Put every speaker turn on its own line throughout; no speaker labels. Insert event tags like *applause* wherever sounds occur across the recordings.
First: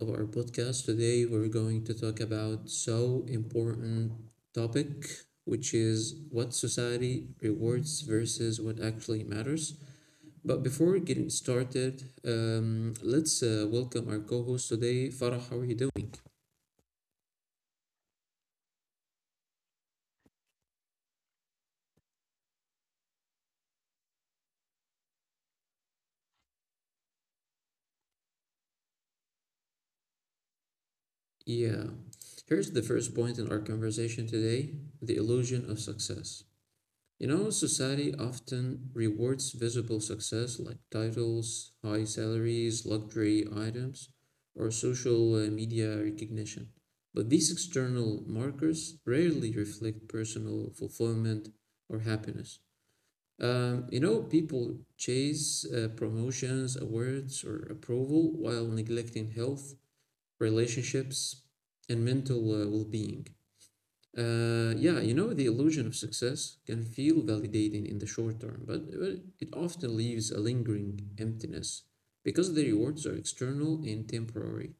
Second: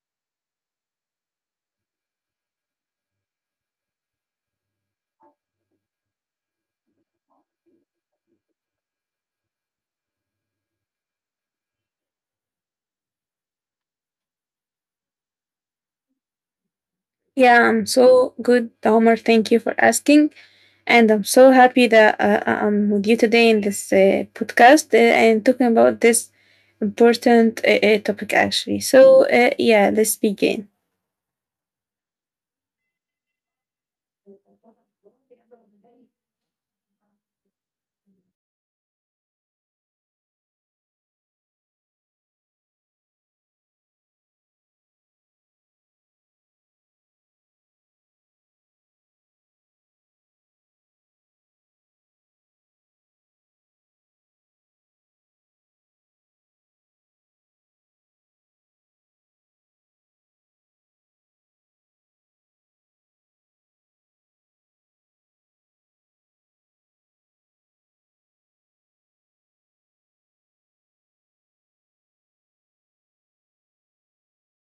of our podcast. Today, we're going to talk about so important topic, which is what society rewards versus what actually matters. But before getting started, let's welcome our co-host today, Farah. How are you doing?
Yeah, I'm so good, Homer. Thank you for asking. And I'm so happy that I'm with you today in this podcast and talking about this important topic, actually. So, yeah, let's begin.
Yeah, here's the first point in our conversation today: the illusion of success. You know, society often rewards visible success like titles, high salaries, luxury items, or social media recognition. But these external markers rarely reflect personal fulfillment or happiness. People chase promotions, awards, or approval while neglecting health, relationships, and mental well being. Yeah, you know, the illusion of success can feel validating in the short term, but it often leaves a lingering emptiness because the rewards are external and temporary,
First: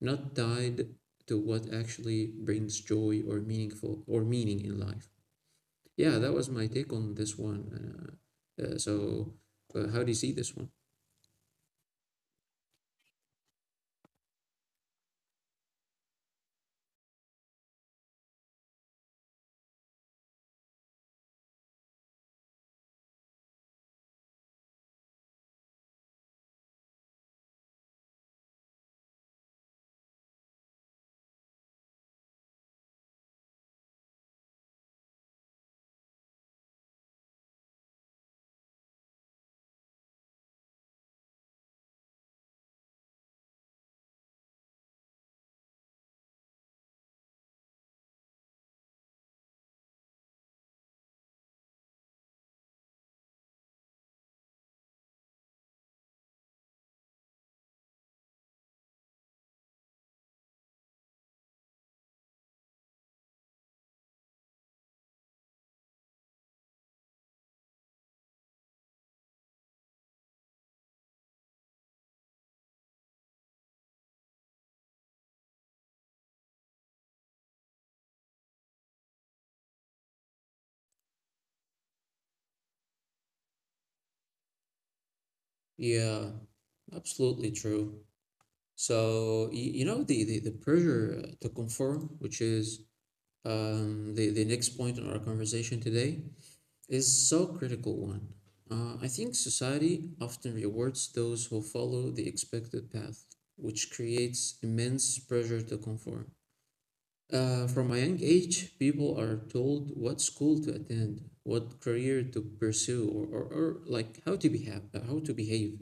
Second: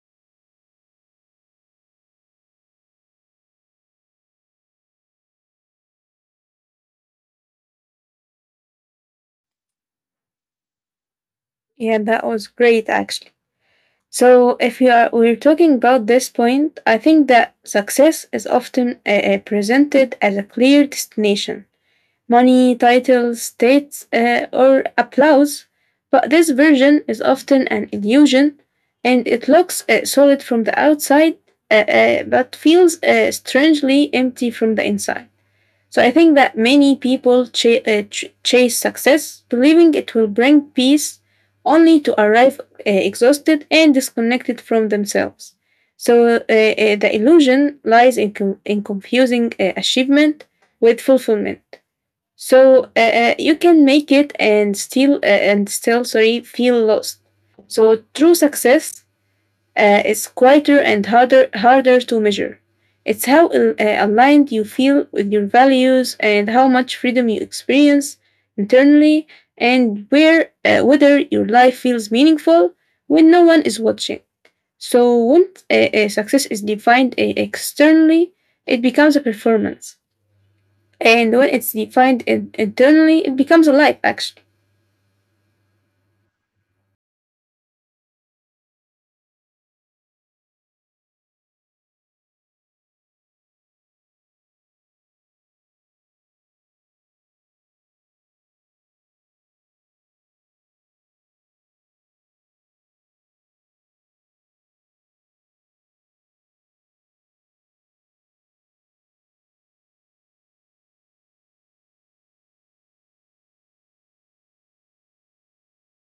not tied to what actually brings joy or meaning in life. Yeah, that was my take on this one. Uh, so, how do you see this one?
Yeah, that was great, actually. So, if you are, we're talking about this point. I think that success is often presented as a clear destination: money, titles, states, or applause, but this version is often an illusion, and it looks solid from the outside, but feels strangely empty from the inside. So I think that many people chase success, believing it will bring peace, only to arrive exhausted and disconnected from themselves. So, the illusion lies in confusing achievement with fulfillment. So, you can make it and still sorry, feel lost. So true success is quieter and harder to measure. It's how aligned you feel with your values, and how much freedom you experience internally, and where whether your life feels meaningful when no one is watching. So when success is defined externally, it becomes a performance, and when it's defined internally, it becomes alive, actually.
Yeah, absolutely true. So, you know, the pressure to conform, which is the next point in our conversation today is so critical one. I think society often rewards those who follow the expected path, which creates immense pressure to conform. From a young age, people are told what school to attend, what career to pursue, or like how to behave,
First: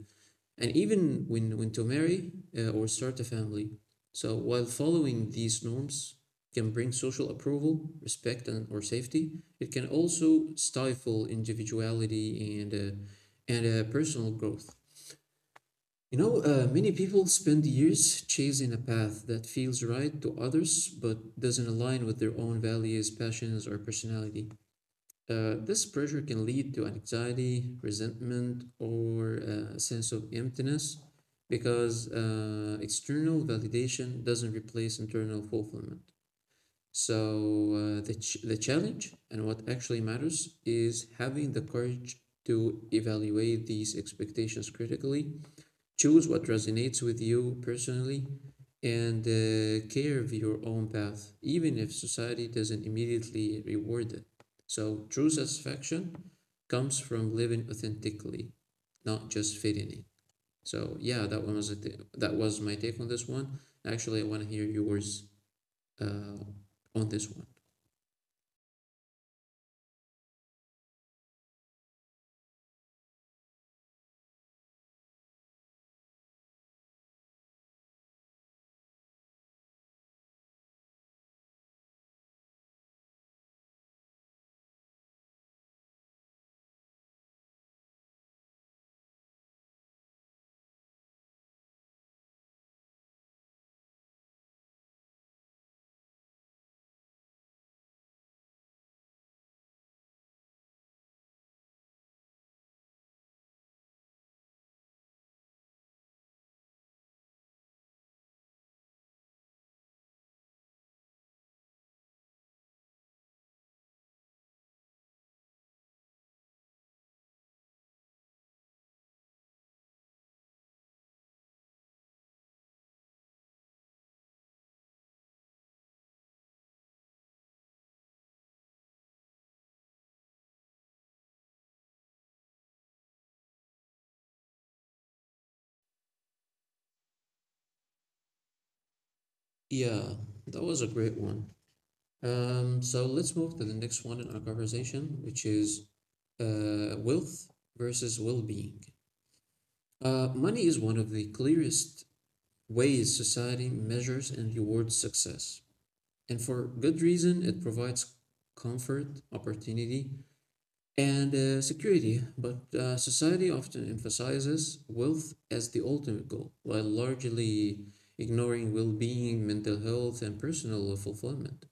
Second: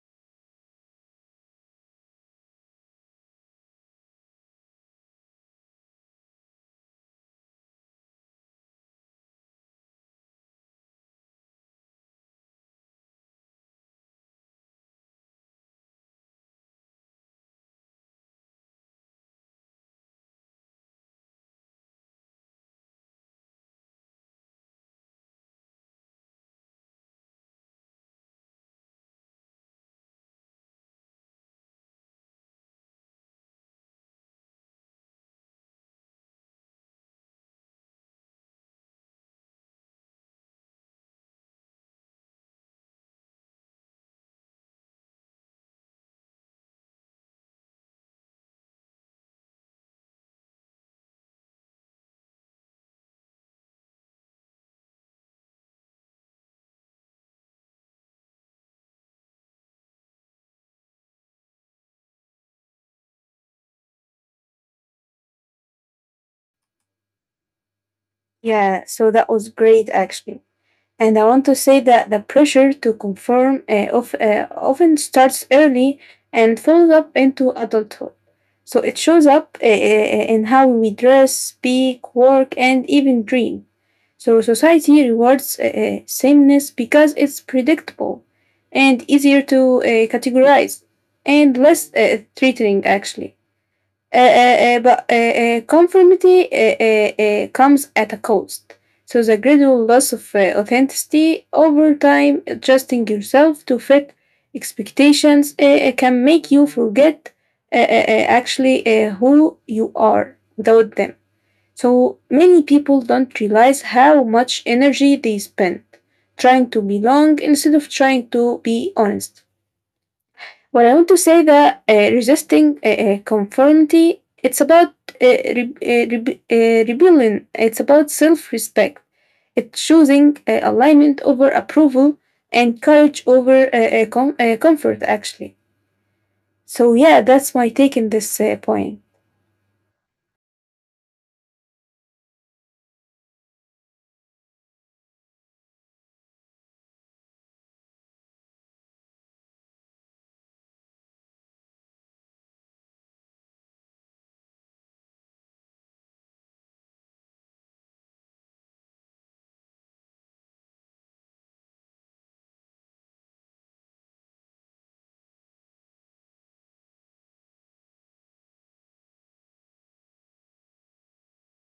and even when to marry or start a family. So while following these norms can bring social approval, respect, and or safety, it can also stifle individuality and personal growth. You know, many people spend years chasing a path that feels right to others but doesn't align with their own values, passions, or personality. This pressure can lead to anxiety, resentment, or a sense of emptiness because external validation doesn't replace internal fulfillment. So, the challenge and what actually matters is having the courage to evaluate these expectations critically, choose what resonates with you personally, and carve your own path, even if society doesn't immediately reward it. So, true satisfaction comes from living authentically, not just fitting in. So, yeah, that one was a th- that was my take on this one. Actually, I want to hear yours uh, on this one.
Yeah, so that was great actually. And I want to say that the pressure to conform often starts early and follows up into adulthood. So it shows up in how we dress, speak, work, and even dream. So society rewards sameness because it's predictable and easier to categorize, and less threatening actually. But Conformity comes at a cost. So the gradual loss of authenticity over time, adjusting yourself to fit expectations, can make you forget actually who you are without them. So many people don't realize how much energy they spend trying to belong instead of trying to be honest. Well, I want to say that resisting conformity, it's about rebellion. It's about self-respect. It's choosing alignment over approval, and courage over comfort, actually. So, yeah, that's my take in this point.
Yeah, that was a great one. So let's move to the next one in our conversation, which is wealth versus well-being. Money is one of the clearest ways society measures and rewards success. And for good reason, it provides comfort, opportunity, and security. But society often emphasizes wealth as the ultimate goal, while largely ignoring well being, mental health, and personal fulfillment.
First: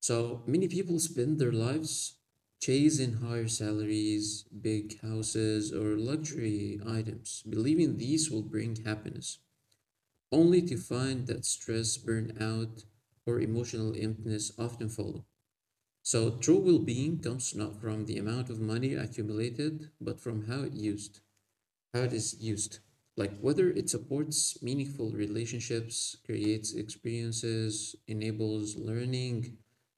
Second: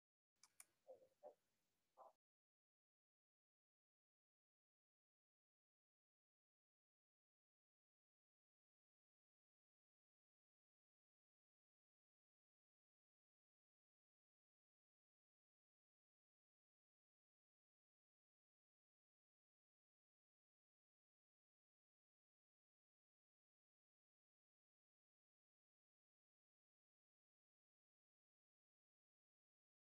So many people spend their lives chasing higher salaries, big houses, or luxury items, believing these will bring happiness, only to find that stress, burnout, or emotional emptiness often follow. So true well-being comes not from the amount of money accumulated, but from how it is used, like whether it supports meaningful relationships, creates experiences, enables learning,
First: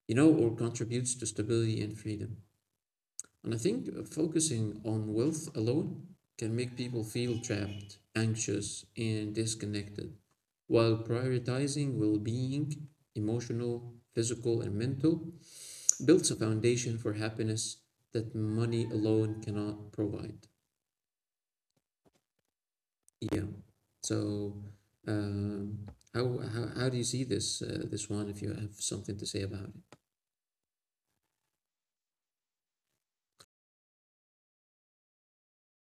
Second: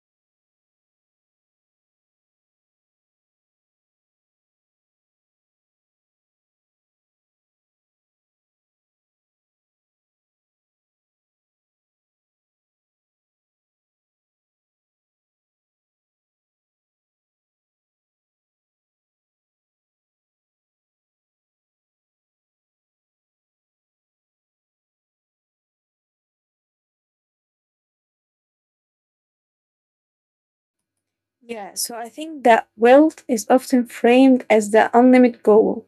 you know, or contributes to stability and freedom. And I think focusing on wealth alone can make people feel trapped, anxious, and disconnected, while prioritizing well-being, emotional, physical, and mental, builds a foundation for happiness that money alone cannot provide. Yeah. So, um, how how do you see this this one if you have something to say about it?
Yeah, so I think that wealth is often framed as the unlimited goal,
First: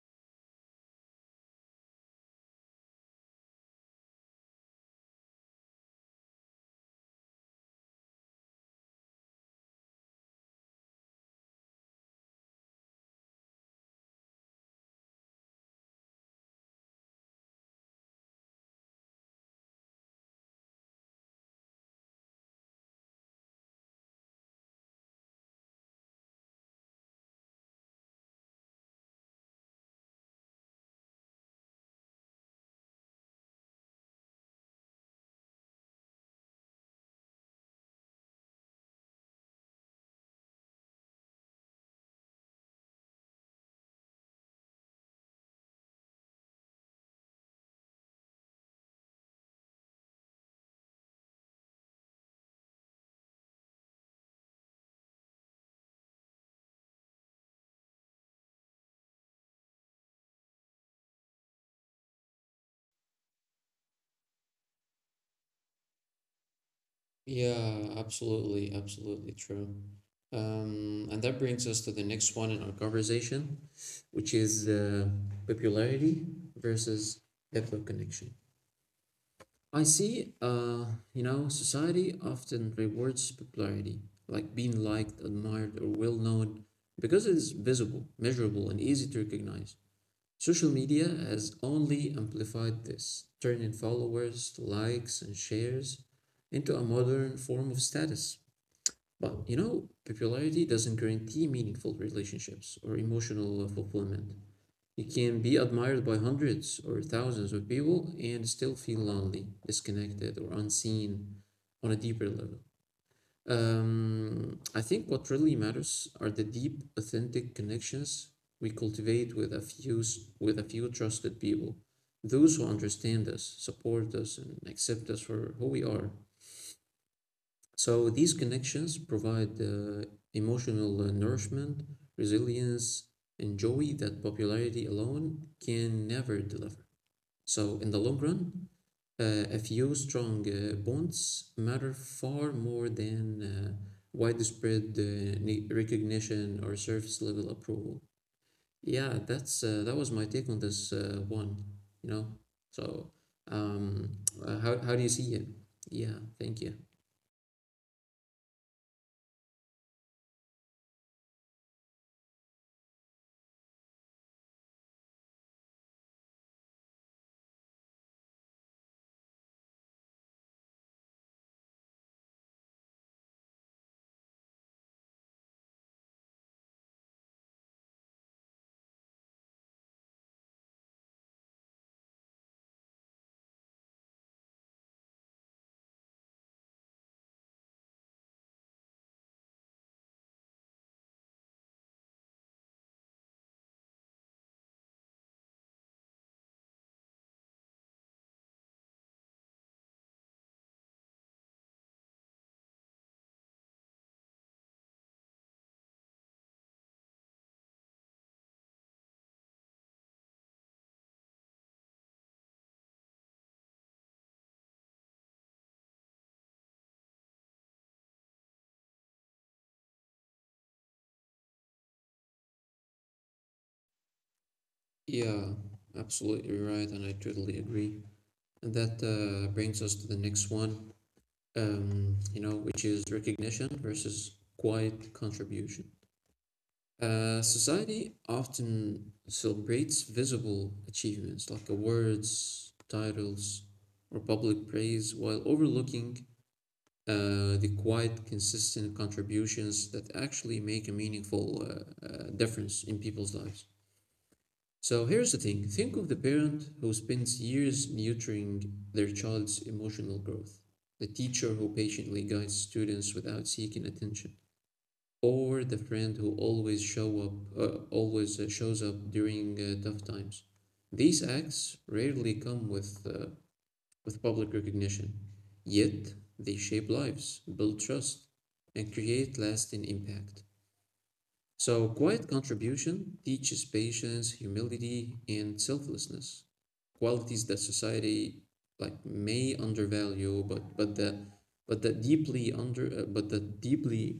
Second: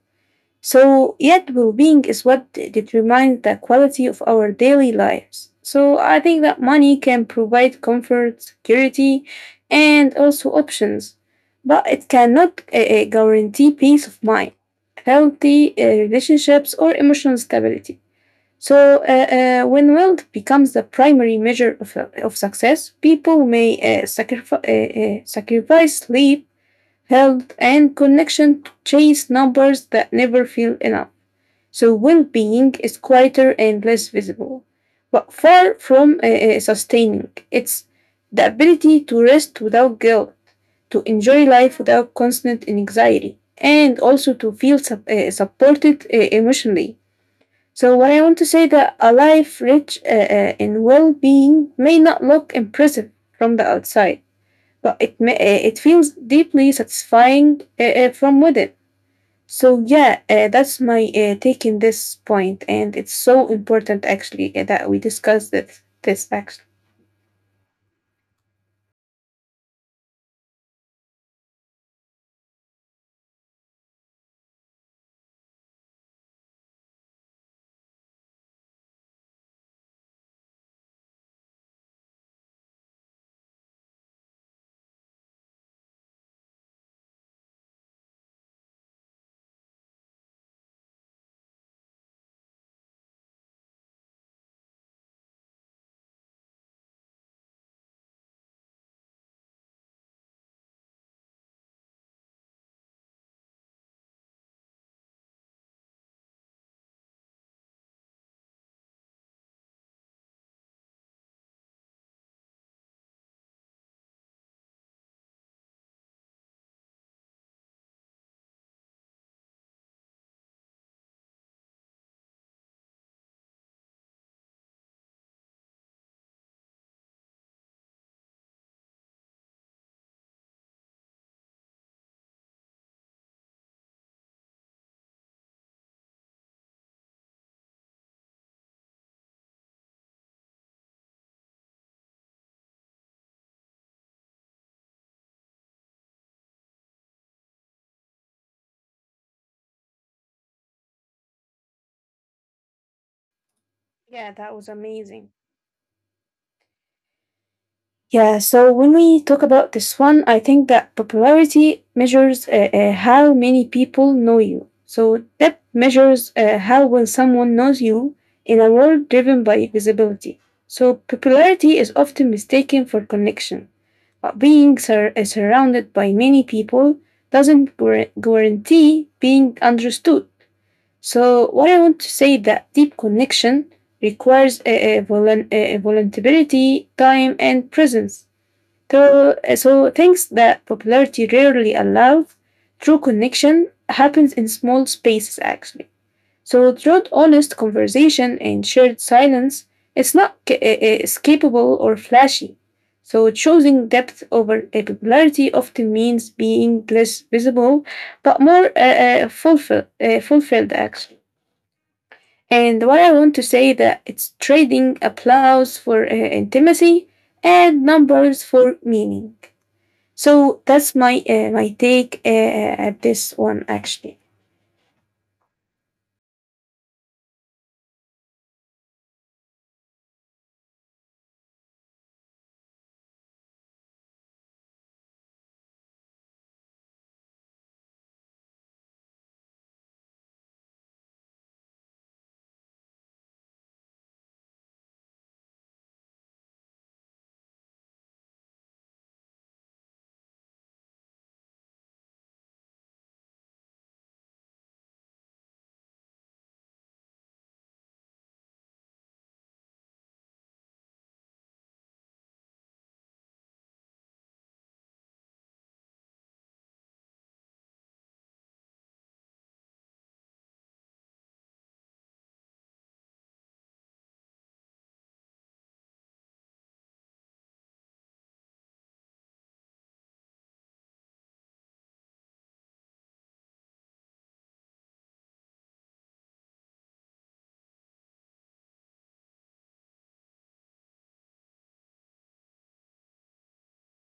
so, yet well being is what determines the quality of our daily lives. So, I think that money can provide comfort, security, and also options, but it cannot guarantee peace of mind, healthy relationships, or emotional stability. So, when wealth becomes the primary measure of, eh, of success, people may sacrifice sleep, health, and connection to chase numbers that never feel enough. So well being is quieter and less visible, but far from sustaining. It's the ability to rest without guilt, to enjoy life without constant anxiety, and also to feel supported emotionally. So, what I want to say that a life rich in well being may not look impressive from the outside, but it feels deeply satisfying from within. So yeah, that's my take in this point, and it's so important actually that we discuss this. This actually,
Yeah, absolutely, absolutely true. And that brings us to the next one in our conversation, which is popularity versus depth of connection. I see, you know, society often rewards popularity, like being liked, admired, or well known, because it is visible, measurable, and easy to recognize. Social media has only amplified this, turning followers, to likes, and shares into a modern form of status. But you know, popularity doesn't guarantee meaningful relationships or emotional fulfillment. You can be admired by hundreds or thousands of people and still feel lonely, disconnected, or unseen on a deeper level. I think what really matters are the deep, authentic connections we cultivate with a few trusted people, those who understand us, support us, and accept us for who we are. So these connections provide emotional nourishment, resilience, and joy that popularity alone can never deliver. So in the long run, a few strong bonds matter far more than widespread recognition or surface level approval. Yeah, that was my take on this one. You know, so um,
yeah, that was
how do you
amazing.
see it? Yeah, thank you.
Yeah, so when we talk about this one, I think that popularity measures how many people know you. So depth measures how well someone knows you in a world driven by visibility. So popularity is often mistaken for connection, but being surrounded by many people doesn't guarantee being understood. So, what I want to say that deep connection requires a, volun- a vulnerability, time, and presence. So, so things that popularity rarely allows, true connection happens in small spaces actually. So through honest conversation and shared silence, it's not escapable or flashy. So choosing depth over a popularity often means being less visible, but more fulfilled actually. And what I want to say that it's trading applause for intimacy and numbers for meaning. So that's my take at this one actually.
Yeah, absolutely right, and I totally agree. And that brings us to the next one. You know, which is recognition versus quiet contribution. Society often celebrates visible achievements like awards, titles, or public praise while overlooking the quiet, consistent contributions that actually make a meaningful difference in people's lives. So here's the thing, think of the parent who spends years nurturing their child's emotional growth, the teacher who patiently guides students without seeking attention, or the friend who always shows up during tough times. These acts rarely come with public recognition, yet they shape lives, build trust, and create lasting impact. So quiet contribution teaches patience, humility, and selflessness, qualities that society like may undervalue, but that deeply,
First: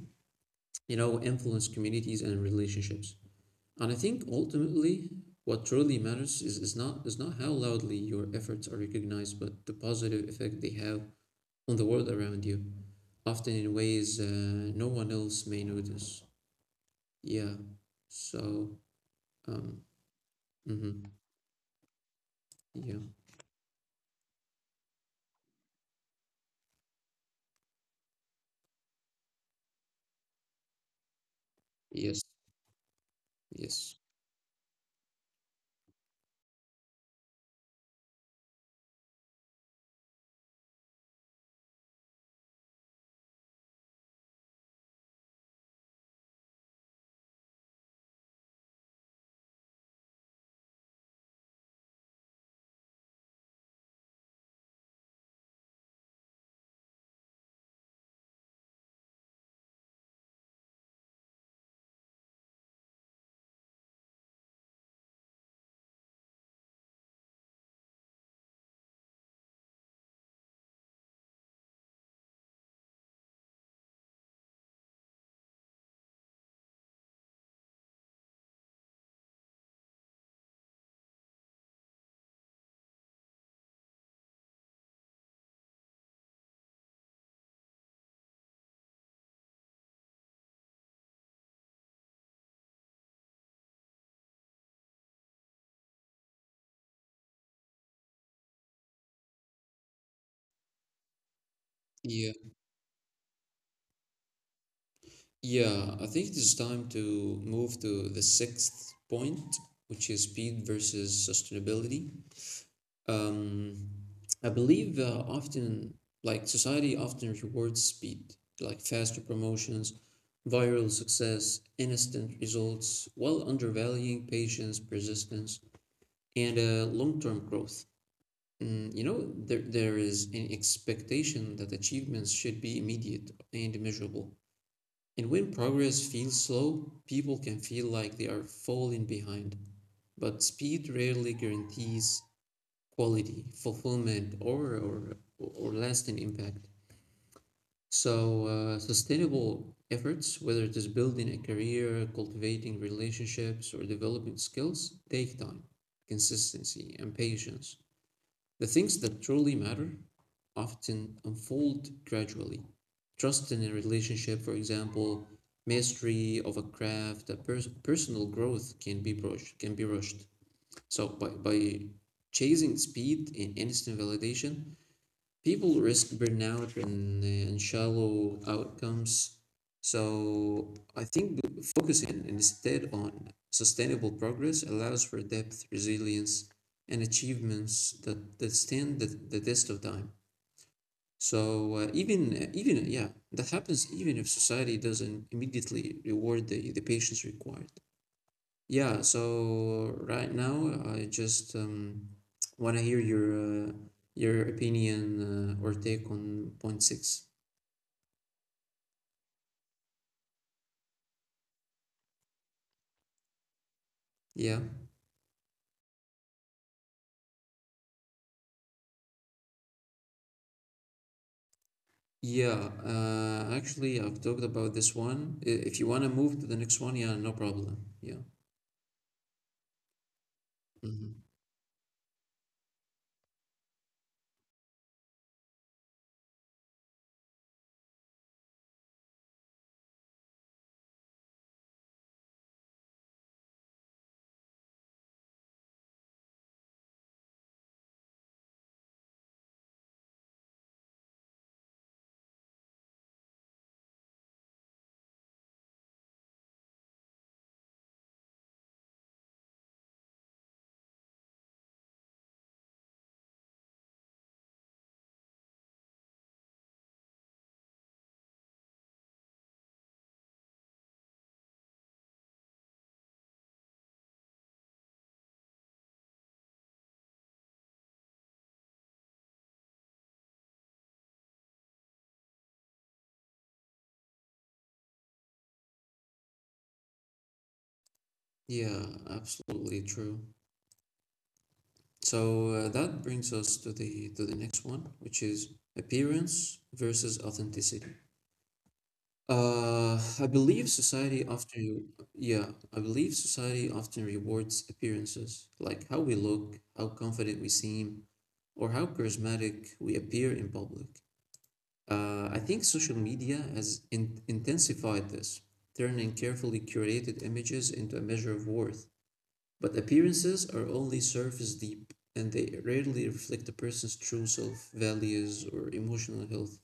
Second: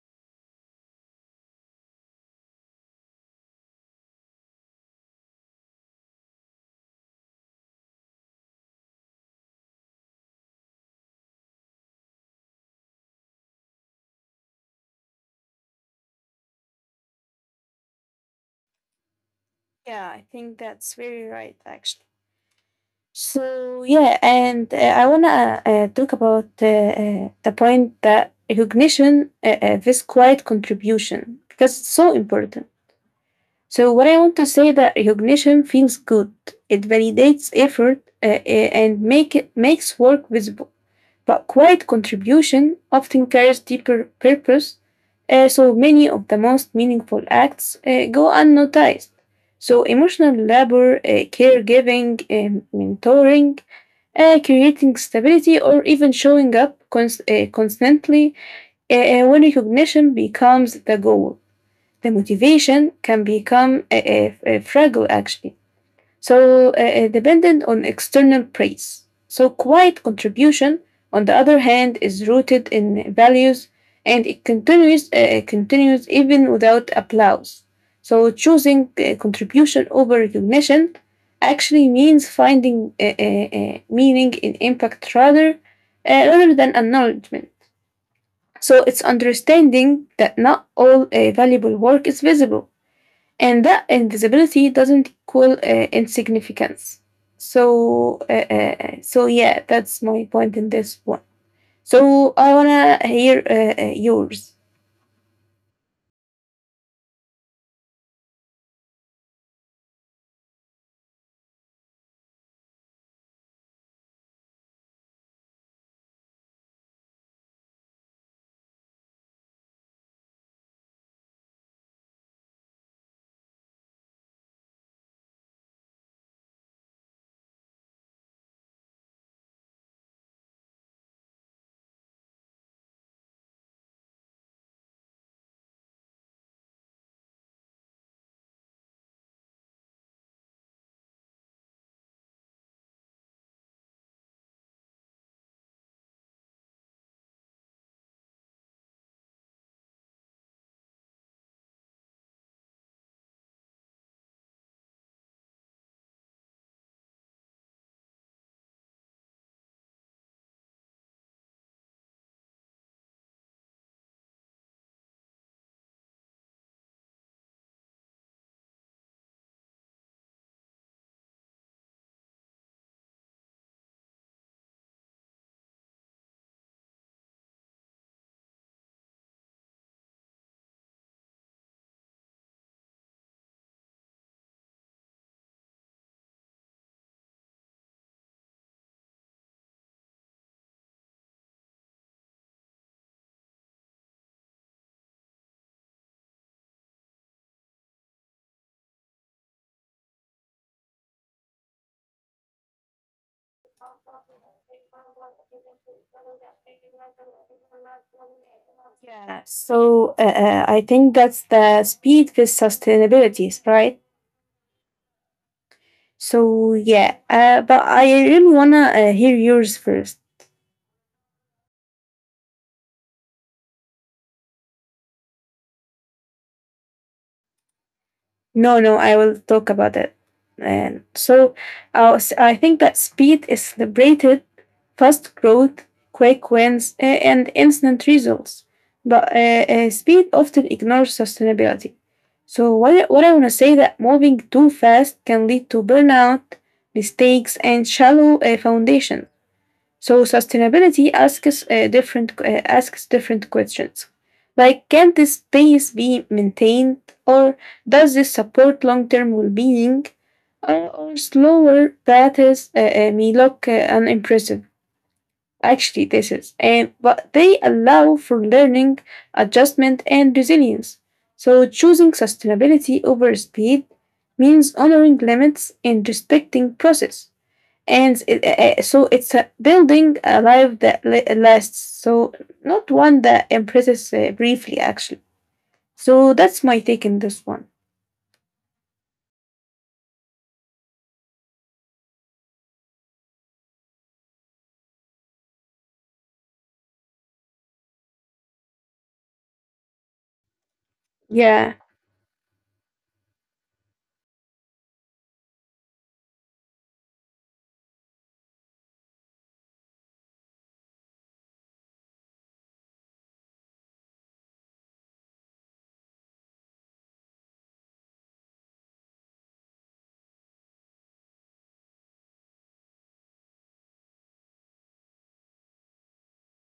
you know, influence communities and relationships. And I think ultimately, what truly matters is not how loudly your efforts are recognized, but the positive effect they have on the world around you, often in ways no one else may notice. Yeah. So, um,
Yeah, I think that's
mhm.
very right, actually.
Yeah.
So yeah, and I wanna talk about the point that recognition, this quiet contribution, because it's so
Yes.
important. So
Yes.
what I want to say that recognition feels good. It validates effort and make it makes work visible. But quiet contribution often carries deeper purpose. So many of the most meaningful acts go unnoticed. So, emotional labor, caregiving, mentoring, creating stability, or even showing up constantly when recognition becomes the goal. The motivation can become fragile, actually, so dependent on external praise. So, quiet contribution, on the other hand, is rooted in values, and it continues even without applause. So, choosing contribution over recognition actually means finding meaning in impact, rather than acknowledgement. So, it's understanding that not all valuable work is visible, and that invisibility doesn't equal insignificance. So so yeah, that's my point in this one. So
Yeah.
I wanna hear yours.
Yeah, I think it is time to move to the sixth point, which is speed versus sustainability. Um, I believe often, like society often rewards speed, like faster promotions, viral success, instant results, while undervaluing patience, persistence, and long-term growth. You know, there is an expectation that achievements should be immediate and measurable. And when progress feels slow, people can feel like they are falling behind. But speed rarely guarantees quality, fulfillment, or lasting impact. So sustainable efforts, whether it is building a career, cultivating relationships, or developing skills, take time, consistency, and patience. The things that truly matter often unfold gradually. Trust in a relationship, for example, mastery of a craft, personal growth can be rushed. Can be rushed. So by chasing speed and instant validation, people risk burnout and shallow outcomes. So I think focusing instead on sustainable progress allows for depth, resilience, and achievements that stand the test of time. So even, yeah, that happens even if society doesn't immediately reward the patience required. Yeah, so right now I just want to hear your opinion or take on point six.
Yeah, so I think that's the speed with sustainability, right?
Yeah.
So yeah, but I really wanna hear yours first.
Yeah, actually I've talked about this one. If you want to move to the next one, yeah, no problem. Yeah.
No, no, I will talk about it. And
Hmm.
so I think that speed is celebrated: fast growth, quick wins, and instant results. But speed often ignores sustainability. So what I want to say that moving too fast can lead to burnout, mistakes, and shallow foundations. So sustainability asks different asks different questions, like can this space be maintained, or does this support long-term well-being? Or slower paths may look unimpressive. Actually, this is, and but they allow for learning, adjustment, and resilience. So choosing sustainability over speed means honoring limits and respecting process, and so it's a building a life that lasts, so not one that impresses briefly actually. So that's my take in this one.
Yeah, absolutely true. So that brings us to the next one, which is appearance versus authenticity. I believe
Yeah.
yeah, I believe society often rewards appearances, like how we look, how confident we seem, or how charismatic we appear in public. I think social media has in intensified this, turning carefully curated images into a measure of worth. But appearances are only surface deep, and they rarely reflect a person's true self, values, or emotional health.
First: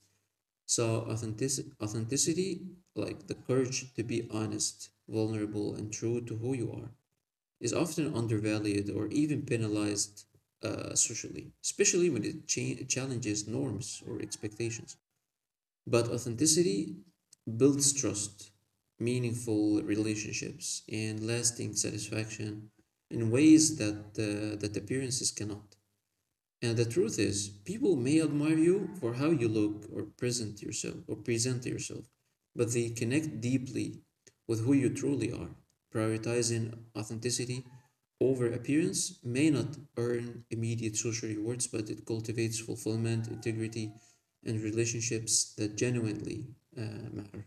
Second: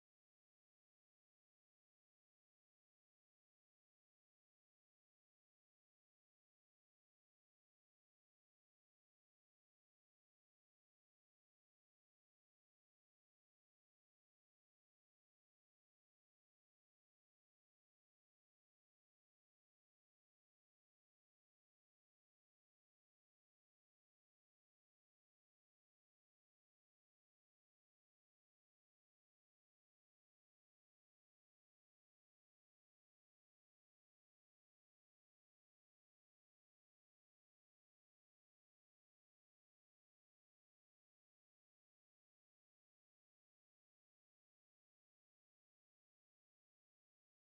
So authenticity, like the courage to be honest, vulnerable, and true to who you are, is often undervalued or even penalized socially, especially when it challenges norms or expectations. But authenticity builds trust, meaningful relationships, and lasting satisfaction in ways that that appearances cannot. And the truth is, people may admire you for how you look or present yourself, but they connect deeply with who you truly are. Prioritizing authenticity over appearance may not earn immediate social rewards, but it cultivates fulfillment, integrity, and relationships that genuinely uh, matter.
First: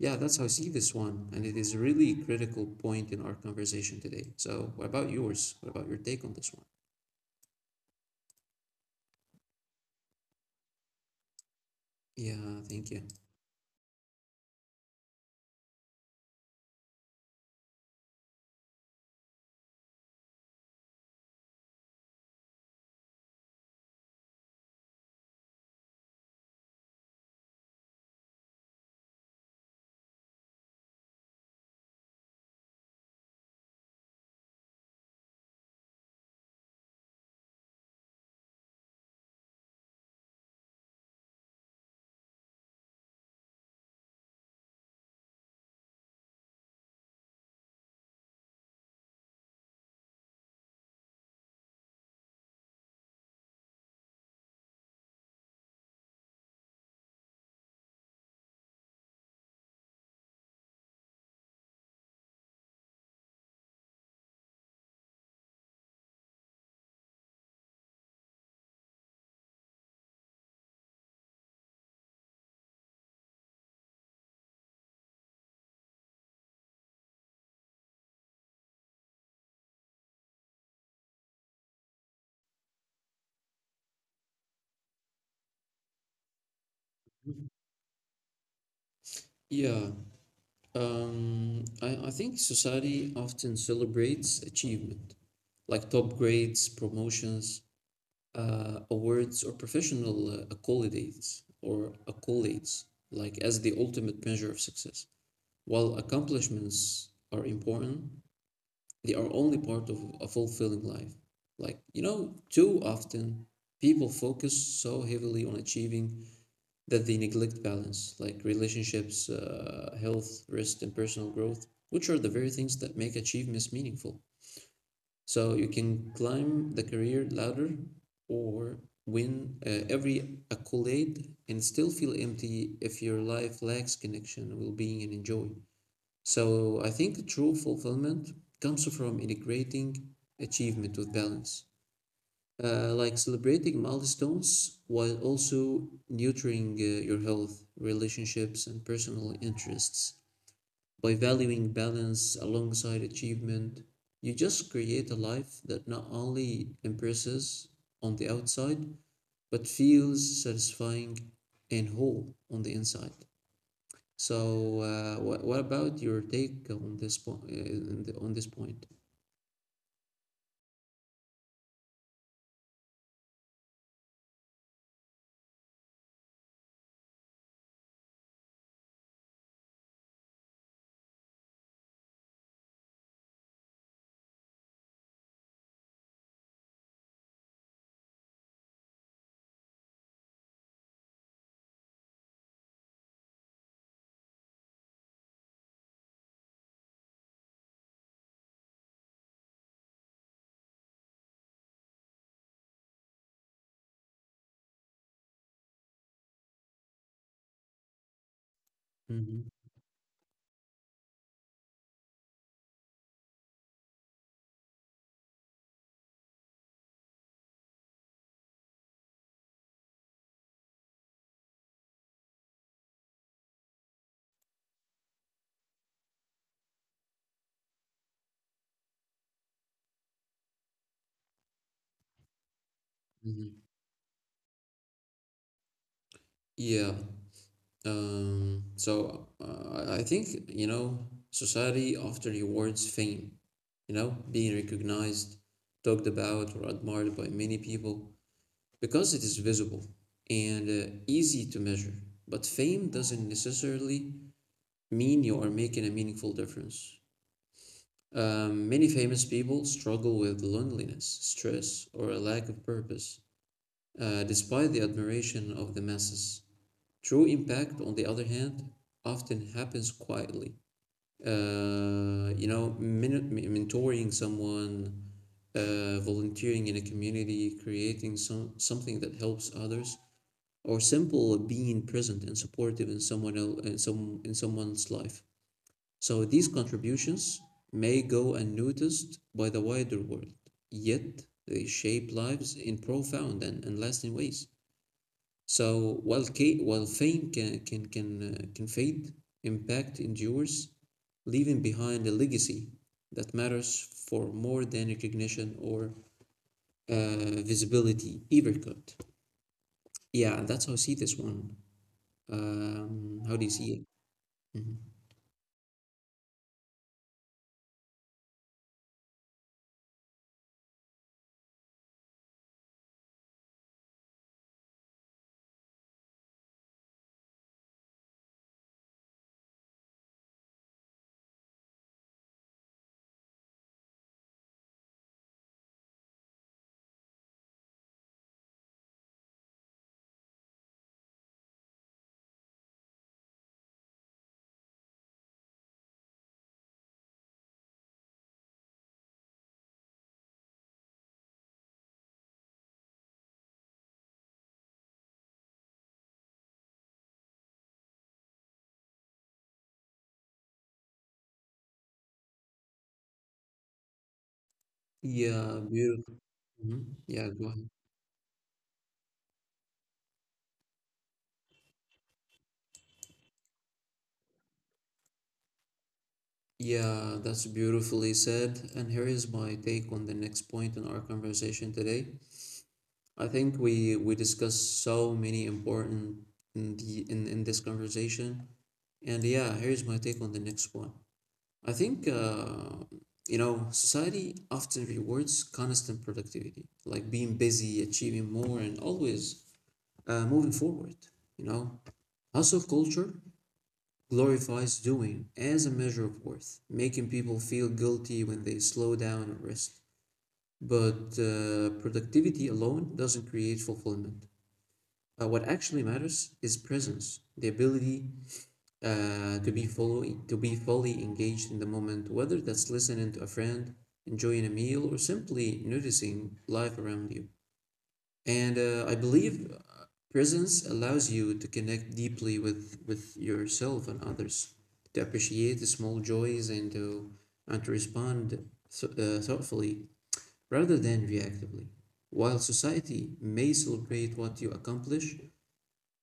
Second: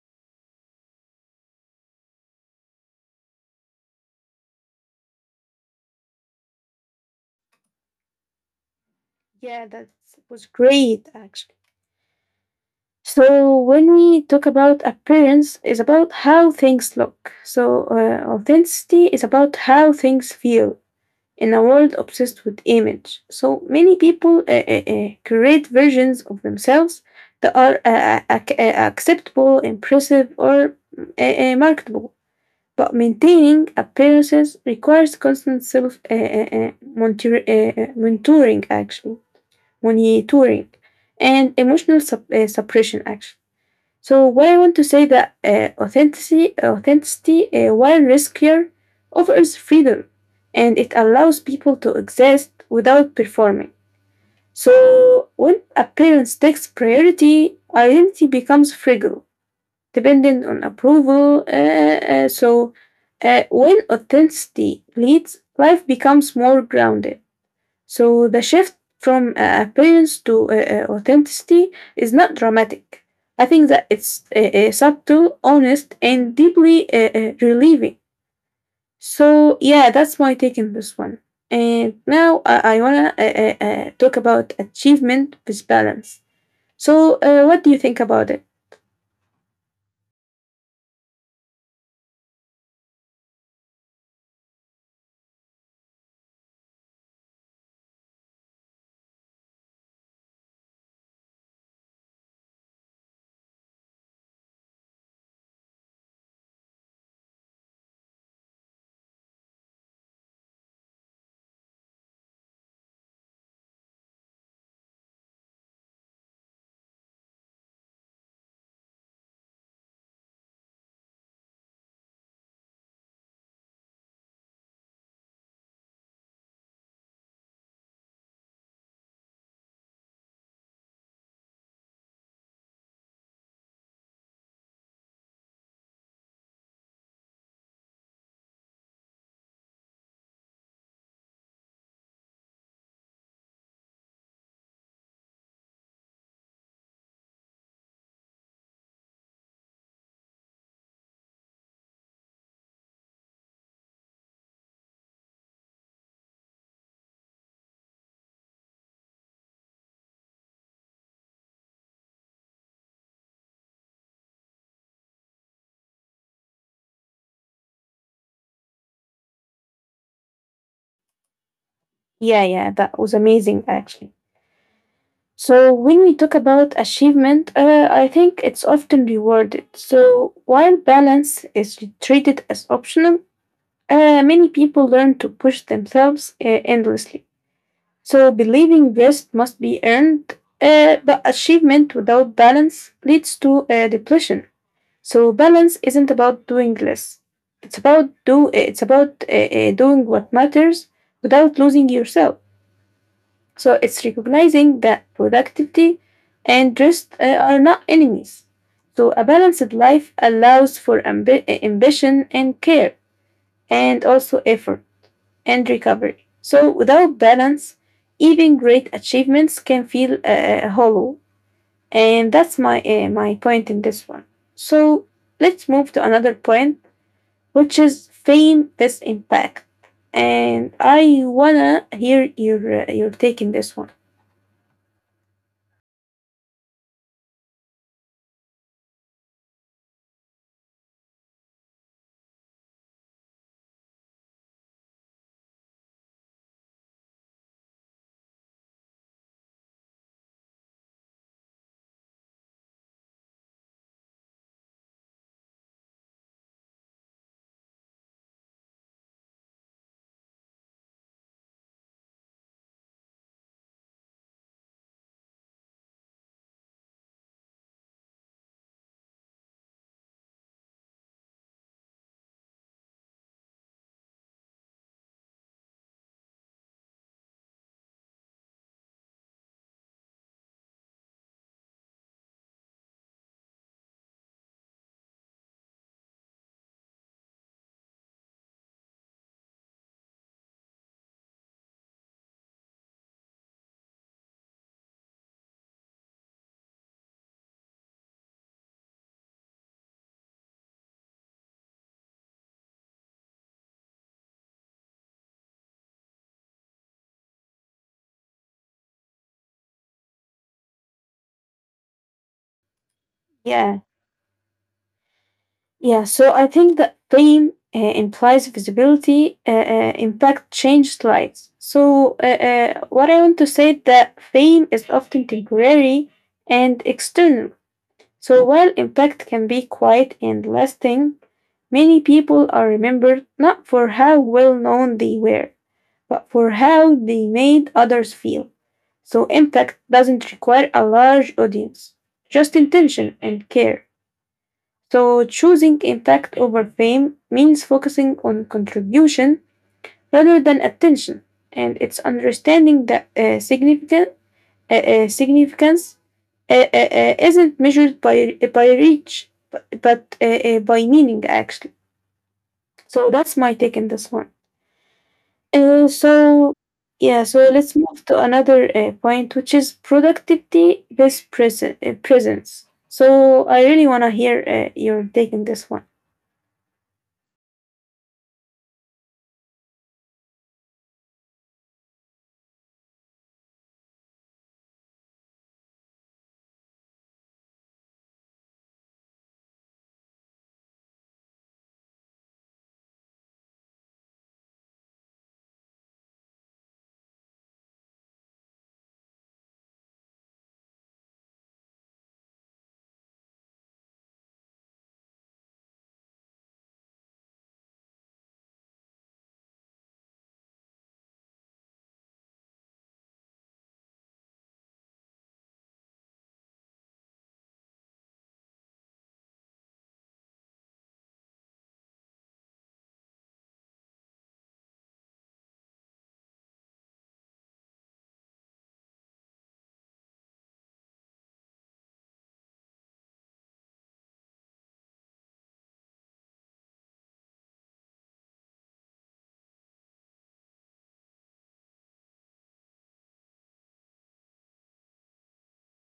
Yeah, that's how I see this one, and it is a really critical point in our conversation today. So, what about yours? What about your take on this one?
Yeah, that was great actually.
Yeah, thank you.
So when we talk about appearance, it's about how things look, so authenticity is about how things feel in a world obsessed with image. So many people create versions of themselves that are acceptable, impressive, or marketable. But maintaining appearances requires constant self monitoring, and emotional suppression, actually. So what I want to say that authenticity while riskier, offers freedom, and it allows people to exist without performing. So when appearance takes priority, identity becomes fragile, dependent on approval. When authenticity leads, life becomes more grounded. So the shift from appearance to authenticity is not dramatic. I think that it's subtle, honest, and deeply relieving. So yeah, that's my take on this one. And now I wanna talk about achievement with balance. So what do you think about it?
Yeah, I think society often celebrates achievement, like top grades, promotions, awards, or professional accolades, like as the ultimate measure of success. While accomplishments are important, they are only part of a fulfilling life. Like, you know, too often people focus so heavily on achieving that they neglect balance, like relationships, health, rest, and personal growth, which are the very things that make achievements meaningful. So you can climb the career ladder or win every accolade and still feel empty if your life lacks connection, well being, and joy. So I think true fulfillment comes from integrating achievement with balance. Like celebrating milestones while also nurturing your health, relationships, and personal interests. By valuing balance alongside achievement, you just create a life that not only impresses on the outside, but feels satisfying and whole on the inside. So, what about your take on this point? On this point?
Yeah, yeah, that was amazing actually. So when we talk about achievement, I think it's often rewarded. So while balance is treated as optional, many people learn to push themselves endlessly, so believing rest must be earned, but achievement without balance leads to depletion. So balance isn't about doing less. It's about do. It's about doing what matters without losing yourself. So it's recognizing that productivity and rest are not enemies. So a
hmm
balanced life allows for ambition and care, and also effort and recovery. So, without balance, even great achievements can feel hollow. And that's my point in this one. So, let's move to another point, which is fame is impact. And I wanna hear your take in
hmm
this one.
Yeah. So I think, you know, society often rewards fame, you know, being recognized, talked about, or admired by many people because it is visible and easy to measure. But fame doesn't necessarily mean you are making a meaningful difference. Many famous people struggle with loneliness, stress, or a lack of purpose, despite the admiration of the masses. True impact, on the other hand, often happens quietly. Uh, you know, men- Mentoring someone, volunteering in a community, creating something that helps others, or simple being present and supportive in someone else in some in someone's life. So these contributions may go unnoticed by the wider world, yet they shape lives in profound and lasting ways. So while fame can fade, impact endures, leaving behind a legacy that matters for more than recognition or visibility ever could. Yeah, that's how I see this one. How do you see
Yeah.
it? hmm
Yeah, so I think that pain implies visibility, impact changed lives. So, what I want to say is that fame is often temporary and external. So, while impact can be quiet and lasting, many people are remembered not for how well known they were, but for how they made others feel. So, impact doesn't require a large audience, just intention and care. So, choosing impact over fame means focusing on contribution rather than attention, and it's understanding that significance isn't measured by reach, but by meaning, actually. So, that's my take on this one.
Yeah,
Uh,
beautiful.
so,
hmm
yeah,
Yeah,
so
go ahead.
let's move to another point, which is productivity based presence. So, I really want to hear your take on this one.
Yeah, that's beautifully said. And here is my take on the next point in our conversation today. I think we discussed so many important in this conversation. And yeah, here's my take on the next one. I think you know, society often rewards constant productivity, like being busy, achieving more, and always moving forward, you know. Hustle culture glorifies doing as a measure of worth, making people feel guilty when they slow down and rest. But productivity alone doesn't create fulfillment. What actually matters is presence, the ability to be fully engaged in the moment, whether that's listening to a friend, enjoying a meal, or simply noticing life around you. And uh, I believe presence allows you to connect deeply with yourself and others, to appreciate the small joys and to respond thoughtfully rather than reactively. While society may celebrate what you accomplish,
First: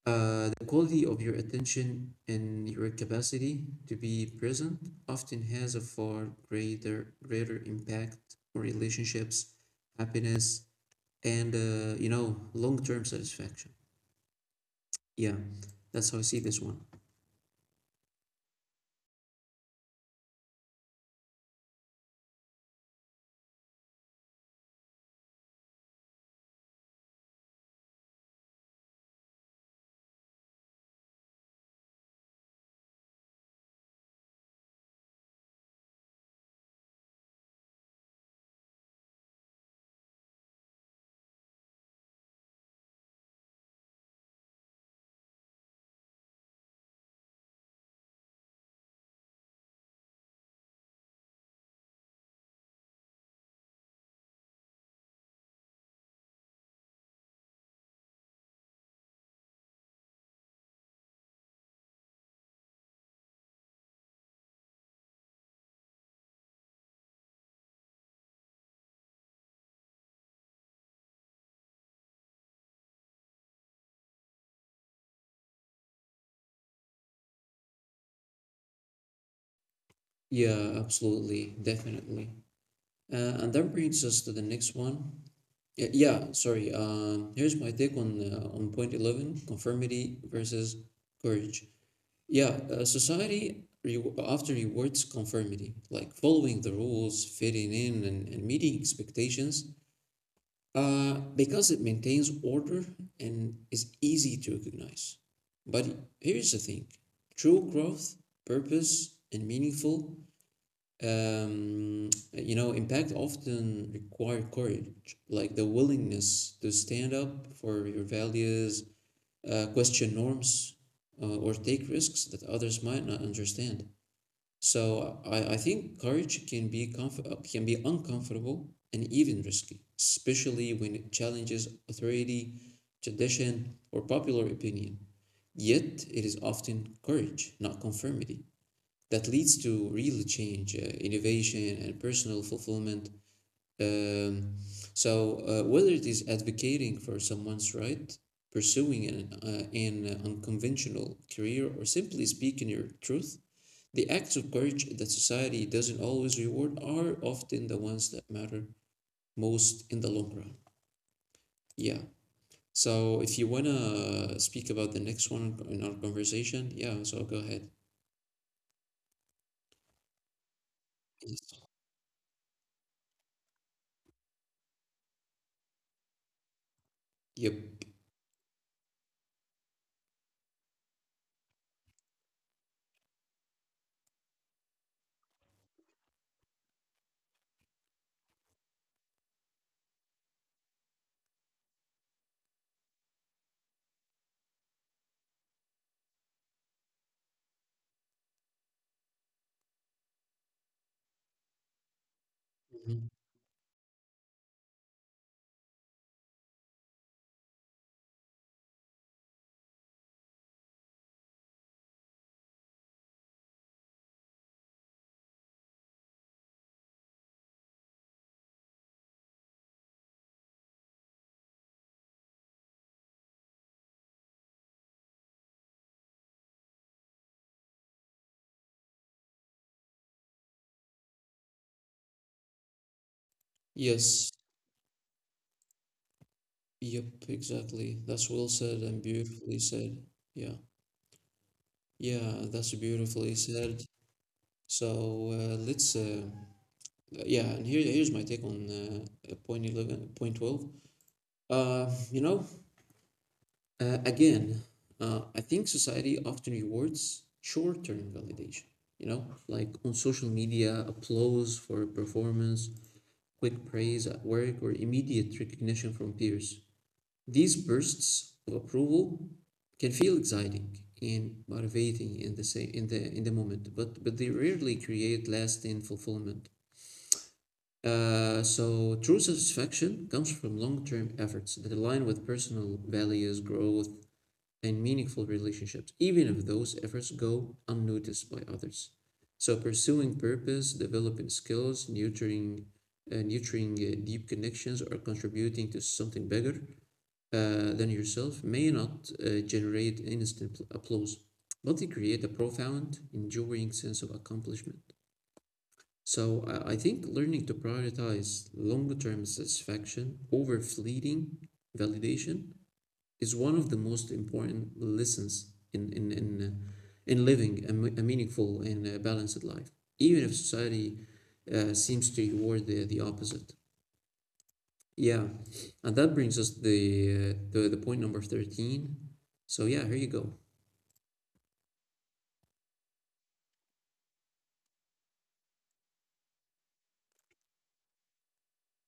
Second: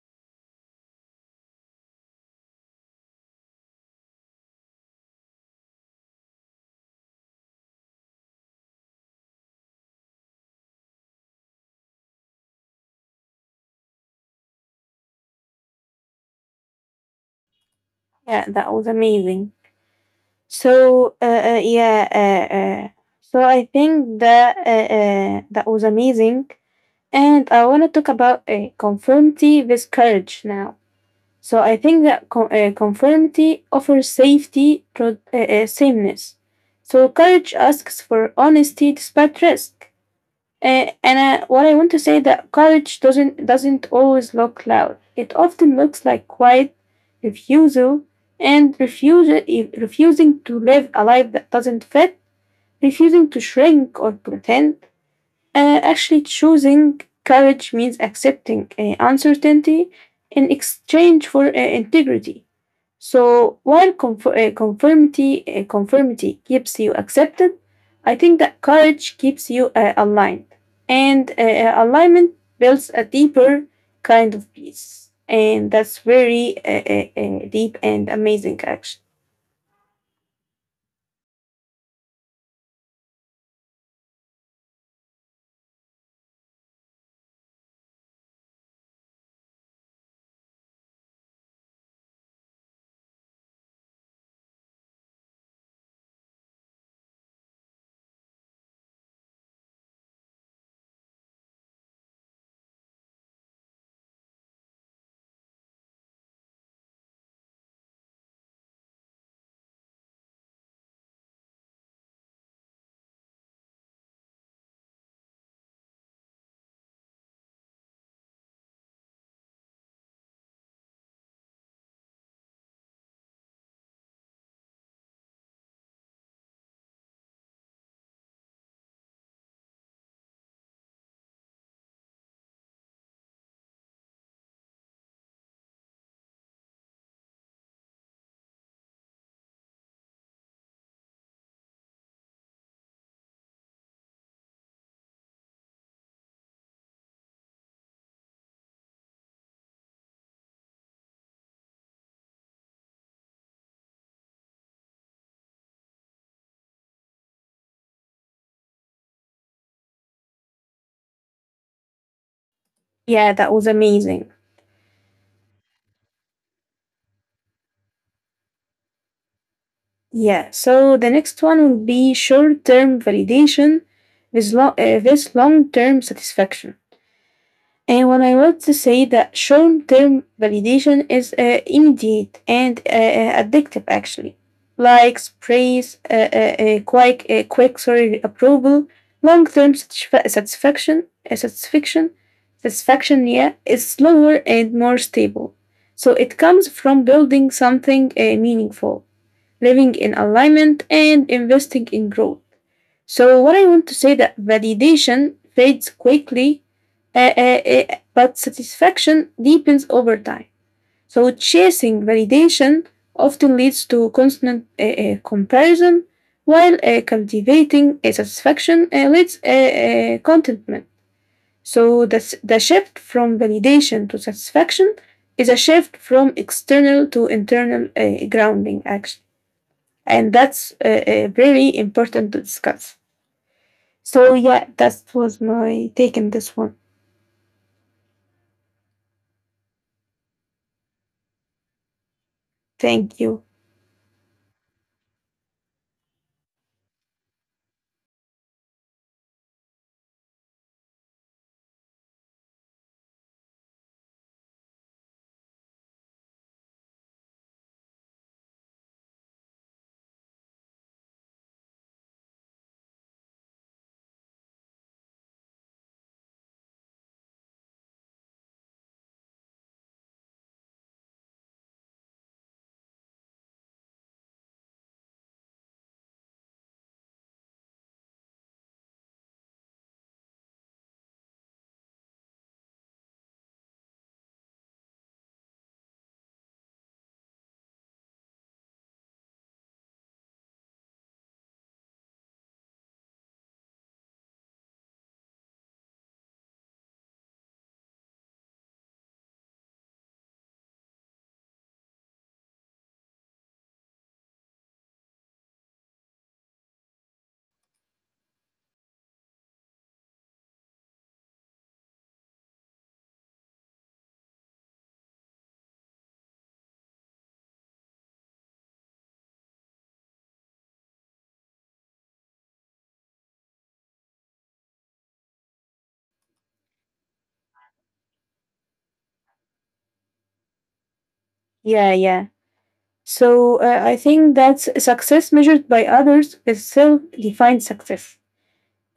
the quality of your attention and your capacity to be present often has a far greater impact on relationships, happiness, and you know, long-term satisfaction. Yeah, that's how I see this one.
Yeah, that was amazing. So, uh, uh, yeah, uh, uh, so I think that that was amazing, and I want to talk about conformity with courage now. So I think that conformity offers safety, sameness. So courage asks for honesty despite risk. And What I want to say that courage doesn't always look loud. It often looks like quiet refusal and refusal, refusing to live a life that doesn't fit, refusing to shrink or pretend. Actually, choosing courage means accepting uncertainty in exchange for integrity. So while conformity keeps you accepted, I think that courage keeps you aligned, and alignment builds a deeper kind of peace, and that's very deep and amazing. Actually,
Yeah, absolutely, definitely. And that brings us to the next one. Yeah, yeah, sorry. Here's my take on point 11, conformity versus courage. Yeah, society re after rewards conformity, like following the rules, fitting in, and meeting expectations, because it maintains order and is easy to recognize. But here's the thing, true growth, purpose, and meaningful, you know, impact often require courage, like the willingness to stand up for your values, question norms or take risks that others might not understand. So I think courage can be uncomfortable and even risky, especially when it challenges authority, tradition, or popular opinion. Yet it is often courage, not conformity, that leads to real change, innovation, and personal fulfillment. um, Whether it is advocating for someone's right, pursuing an unconventional career, or simply speaking your truth, the acts of courage that society doesn't always reward are often the ones that matter most in the long run. Yeah. So,
yeah,
if you
that
want
was amazing.
to speak about the next one in our conversation, yeah, so go ahead.
Yeah. So the next
Yes.
one will be short-term validation with long-term satisfaction.
Yep.
And when I want to say that short term validation is immediate and addictive, actually. Likes, praise, quick sorry, approval, long term satisfaction, yeah, is slower and more stable. So it comes from building something meaningful, living in alignment, and investing in growth.
Mhm.
So what I want to say that validation fades quickly, but satisfaction deepens over time. So chasing validation often leads to constant comparison, while cultivating a satisfaction leads contentment. So the shift from validation to satisfaction is a shift from external to internal grounding, actually, and that's very important to discuss. So
Yes.
yeah, that was my take in this one.
Yep, exactly. That's well said and beautifully said. Yeah. Yeah, that's
Thank you.
beautifully said. So yeah, and here's my take on point 12. Uh, you know, uh, again, I think society often rewards short-term validation, you know, like on social media, applause for performance, quick praise at work, or immediate recognition from peers. These bursts of approval can feel exciting and motivating in the moment, but they rarely create lasting fulfillment. So true satisfaction comes from long-term efforts that align with personal values, growth, and meaningful relationships, even if those efforts go unnoticed by others. So pursuing purpose, developing skills, nurturing deep connections, or contributing to something bigger than yourself may not generate instant applause, but they create a profound, enduring sense of accomplishment. So I think learning to prioritize longer-term satisfaction over fleeting validation is one of the most important lessons in in in, uh, in living a meaningful and balanced life, even if society seems to reward the opposite. Yeah, and that brings us the point number 13. So yeah, here you go.
Yeah, yeah. So I think that's success measured by others is self-defined success.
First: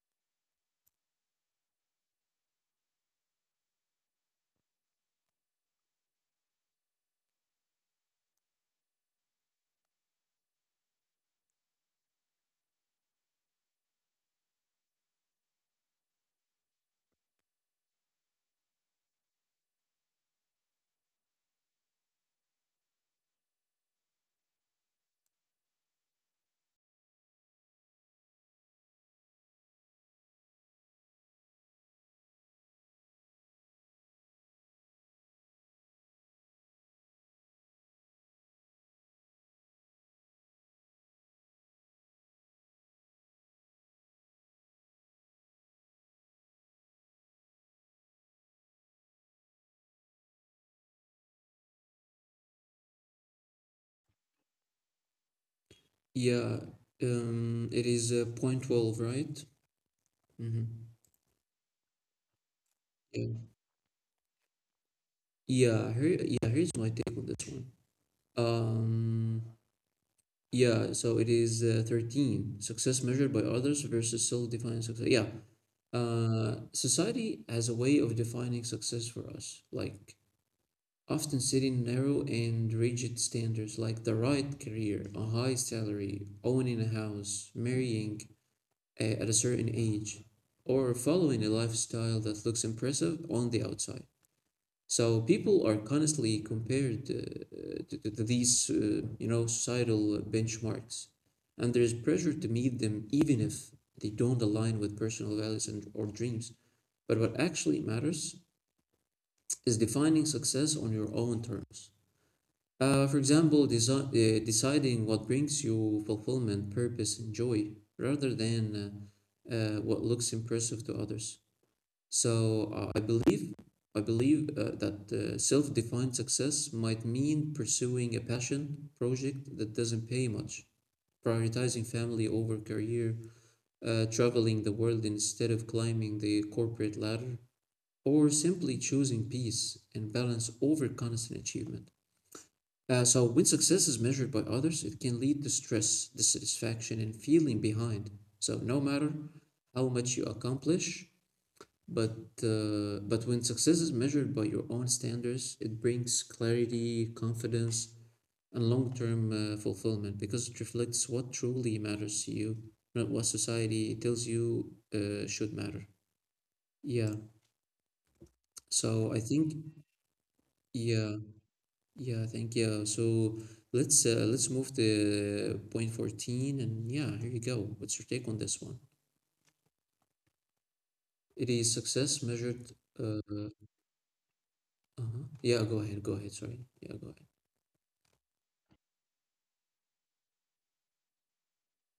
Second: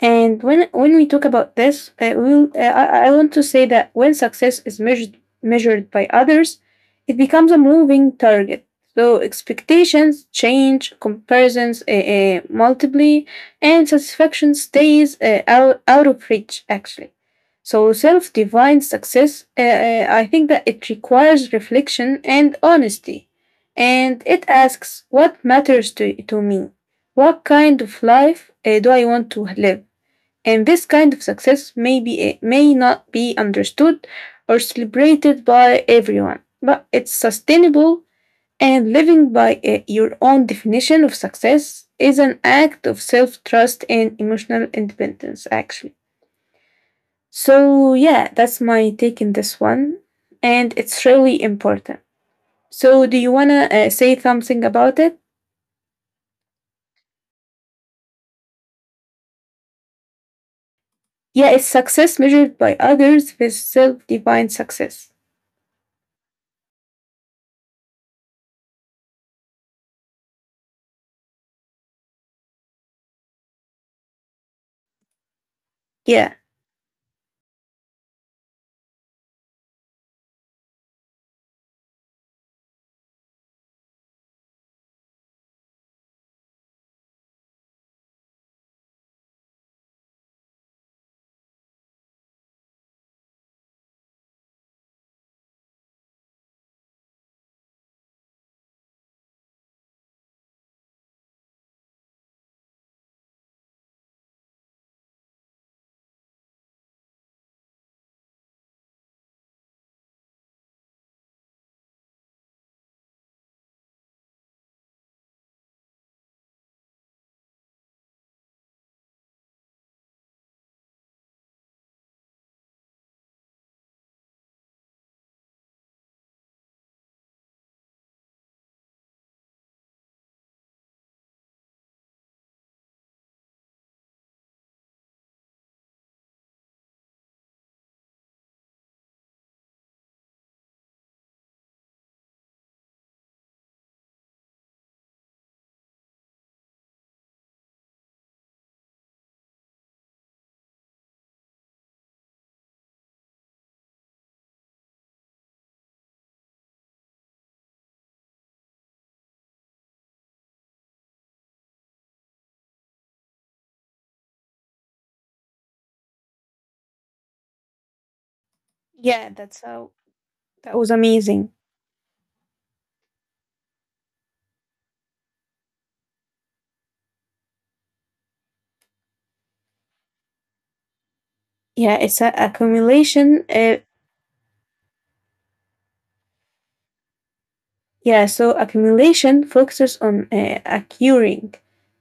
And when we talk about this, I want to say that when success is measured by others, it becomes a moving target. So expectations change, comparisons multiply, and satisfaction stays out of reach, actually. So self defined success, I think that it requires reflection and honesty. And it asks what matters to me? What kind of life do I want to live? And this kind of success may not be understood or celebrated by everyone, but it's sustainable and living by your own definition of success is an act of self trust and emotional independence, actually. So, yeah, that's my take in this one, and it's really important. So, do you want to say something about it?
Yeah, it is point 12, right? Mm-hmm.
Yeah, it's success measured by
Yeah,
others with self defined success.
yeah. Here, yeah. Here's my take on this one. Um, yeah. So it is 13. Success measured by others versus self-defined success. Yeah.
Yeah,
Society has a way of defining success for us. Like often setting narrow and rigid standards like the right career, a high salary, owning a house, marrying at a certain age, or following a lifestyle that looks impressive on the outside. So people are constantly compared to these, you know, societal benchmarks, and there is pressure to meet them even if they don't align with personal values and or dreams. But what actually matters is defining success on your own terms. Deciding what brings you fulfillment, purpose, and joy rather than what looks impressive to others. So I believe that self-defined success might mean pursuing a passion project that doesn't pay much, prioritizing family over career, traveling the world instead of climbing the corporate ladder, or simply choosing peace and balance over constant achievement. So when success is measured by others, it can lead to stress, dissatisfaction, and feeling behind. So no matter how much you accomplish, but but when success is measured by your own standards, it brings clarity, confidence, and long-term fulfillment because it reflects what truly matters to you, not what society tells you should matter. Yeah. So I
yeah,
think
that's how that was
yeah.
amazing.
Yeah, thank you. So let's move to point 14 and yeah, here you go. What's your take on this one? It is
Yeah, it's
success
a
measured uh
accumulation
uh-huh. Yeah, go ahead. Sorry. Yeah, go ahead.
yeah, so accumulation focuses on acquiring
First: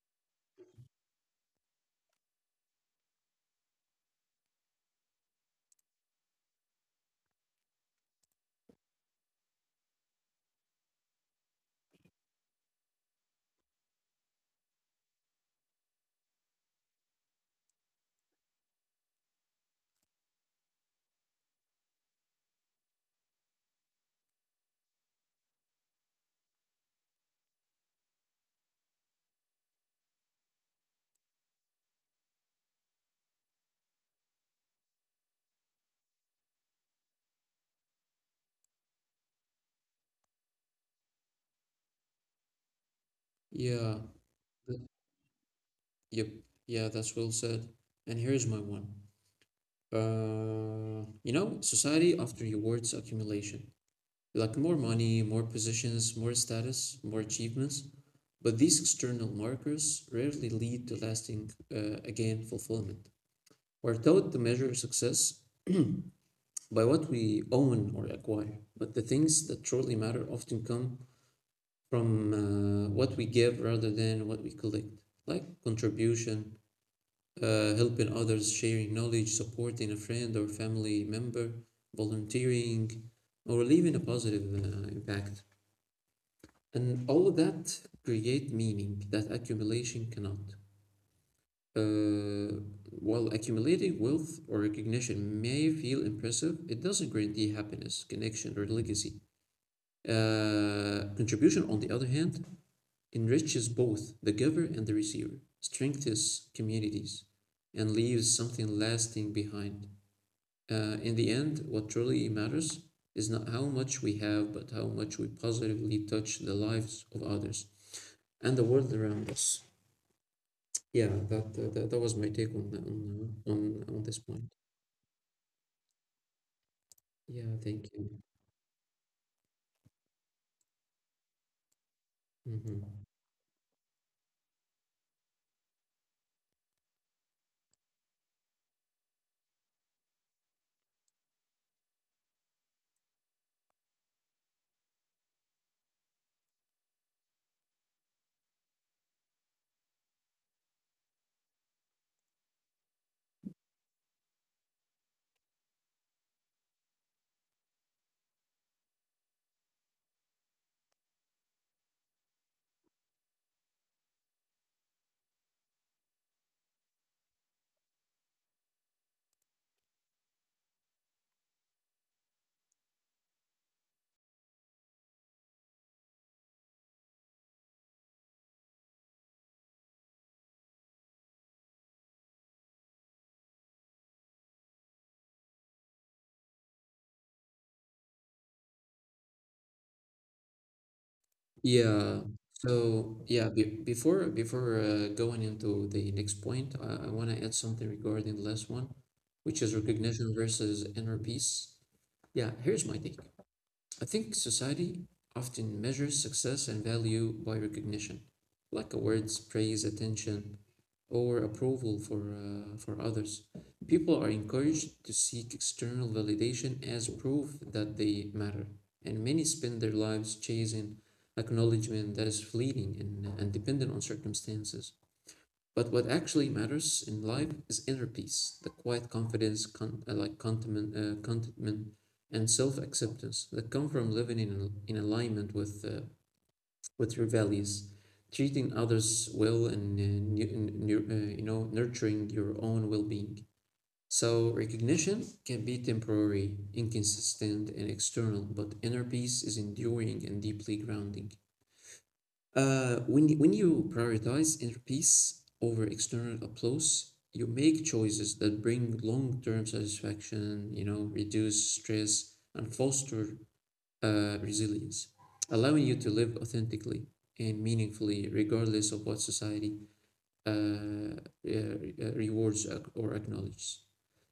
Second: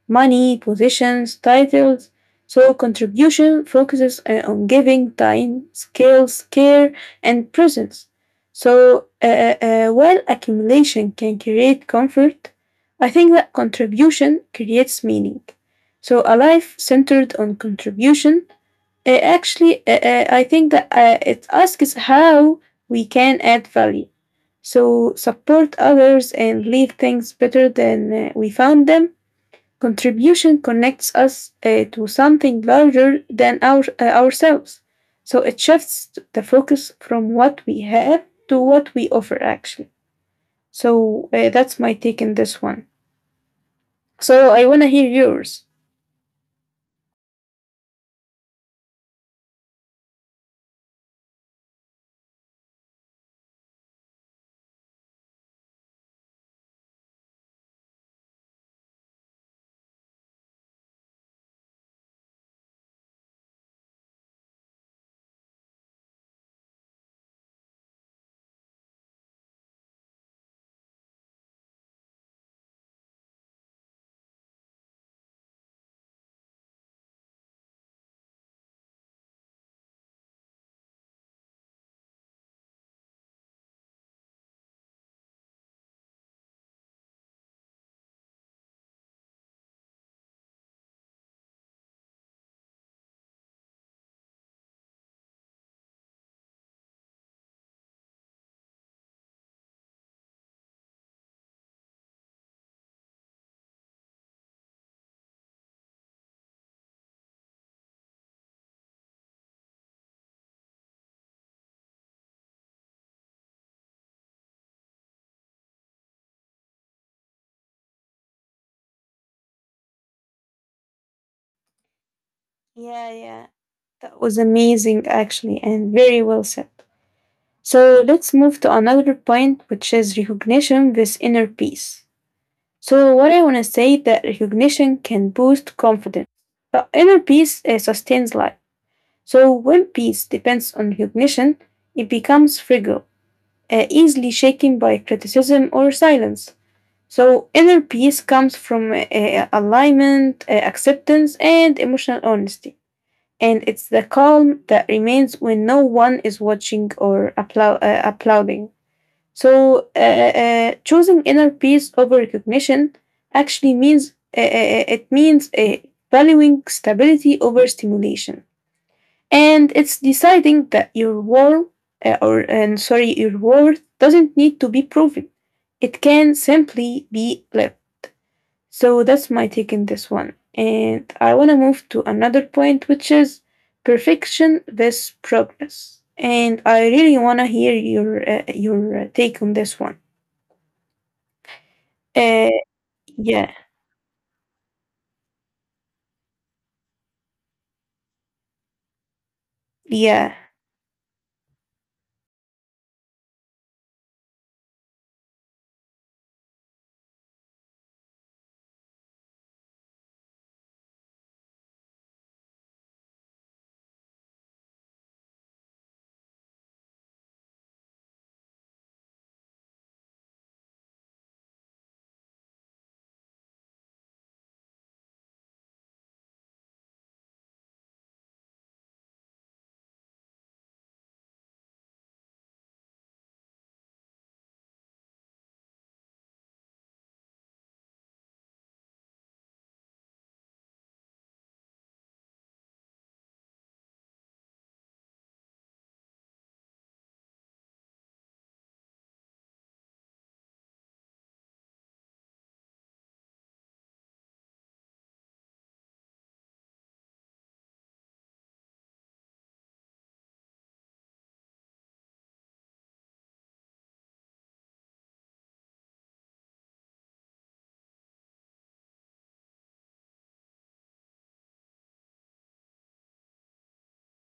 money, positions, titles. So contribution focuses on giving time, skills, care, and presence. So while accumulation can create comfort, I think that contribution creates meaning. So a life centered on contribution I think that it asks how we can add value. So support others and leave things better than we found them. Contribution connects us to something larger than ourselves. So it shifts the focus from what we have to what we offer, actually. So that's my take in this one.
Yeah.
So I want
th-
to hear yours.
Yep. Yeah, that's well said. And here's my one. You know, society often rewards accumulation, like more money, more positions, more status, more achievements. But these external markers rarely lead to lasting, again, fulfillment. We're taught to measure success *clears throat* by what we own or acquire, but the things that truly matter often come from what we give rather than what we collect, like contribution, helping others, sharing knowledge, supporting a friend or family member, volunteering, or leaving a positive impact. And all of that create meaning that accumulation cannot. Uh, while accumulating wealth or recognition may feel impressive, it doesn't guarantee happiness, connection, or legacy. Contribution, on the other hand, enriches both the giver and the receiver, strengthens communities, and leaves something lasting behind. In the end, what truly matters is not how much we have, but how much we positively touch the lives of others and the world around us. Yeah, that was my take on on
Yeah, yeah.
uh, on on this
That was
point.
amazing, actually, and very well said.
Yeah, thank
So
you.
let's move to another point, which is recognition with inner peace.
hmm
So what I want to say that recognition can boost confidence, but inner peace sustains life. So when peace depends on recognition, it becomes fragile, easily shaken by criticism or silence. So inner peace comes from alignment, acceptance, and emotional honesty. And it's the calm that remains when no one is watching or applauding. So, choosing inner peace over recognition actually means it means valuing stability over stimulation, and it's deciding that your worth or and sorry, your worth doesn't need to be proven; it can simply be lived. So that's my take in this one, and I want to move to another point, which is perfection versus progress. And I really want to hear your take on this one.
Yeah.
Uh,
So
yeah,
yeah, be before before going into the next point, I want to add something regarding the last one, which is
yeah,
recognition versus inner peace. Yeah, here's my take. I think society often measures success and value by recognition, like awards, praise, attention, or approval for others. People are encouraged to seek external validation as proof that they matter, and many spend their lives chasing acknowledgement that is fleeting and dependent on circumstances. But what actually matters in life is inner peace, the quiet confidence, contentment and self-acceptance that come from living in alignment with your values, treating others well, and, you know nurturing your own well-being. So recognition can be temporary, inconsistent, and external, but inner peace is enduring and deeply grounding. When you prioritize inner peace over external applause, you make choices that bring long-term satisfaction, reduce stress and foster resilience, allowing you to live authentically and meaningfully, regardless of what society uh, uh, rewards or acknowledges.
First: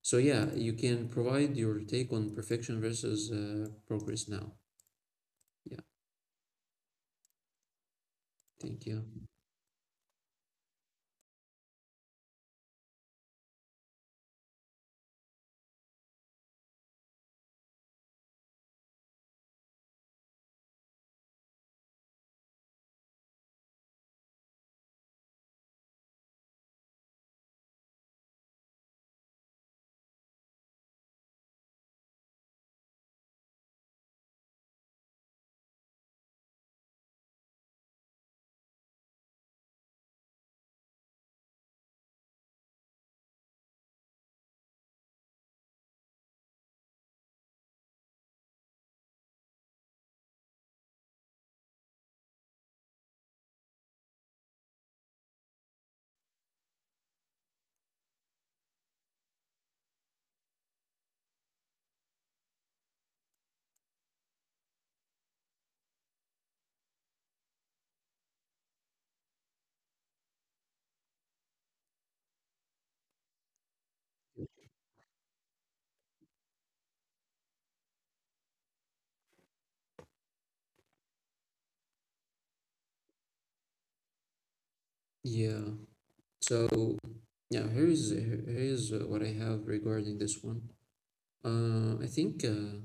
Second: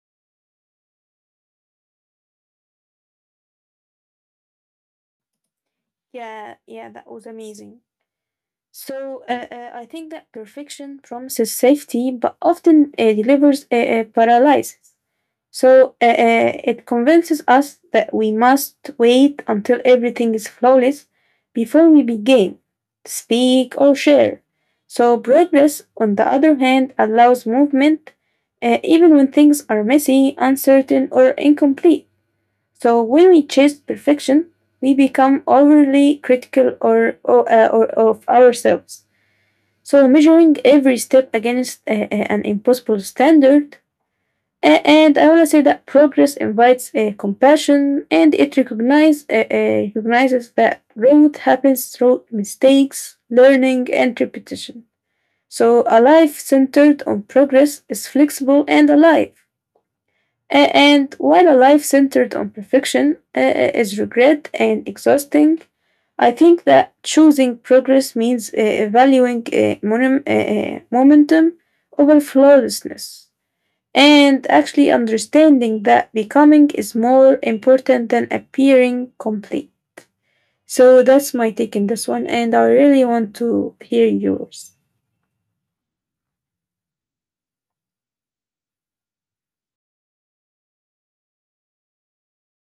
So yeah, you can provide your take on perfection versus progress now. Yeah,
yeah, that was amazing.
thank you.
So I think that perfection promises safety, but often delivers paralysis. So it convinces us that we must wait until everything is flawless before we begin, speak, or share. So progress, on the other hand, allows movement even when things are messy, uncertain, or incomplete. So when we chase perfection, we become overly critical or of ourselves. So measuring every step against an impossible standard. And I want to say that progress invites compassion, and it recognizes that growth happens through mistakes, learning, and repetition. So a life centered on progress is flexible and alive. And while a life centered on perfection is regret and exhausting, I think that choosing progress means valuing momentum over flawlessness and actually understanding that becoming is more important than appearing complete. So that's my take in this one, and I really want to hear yours.
Yeah. So yeah, here's here's uh, what I have regarding this one. I think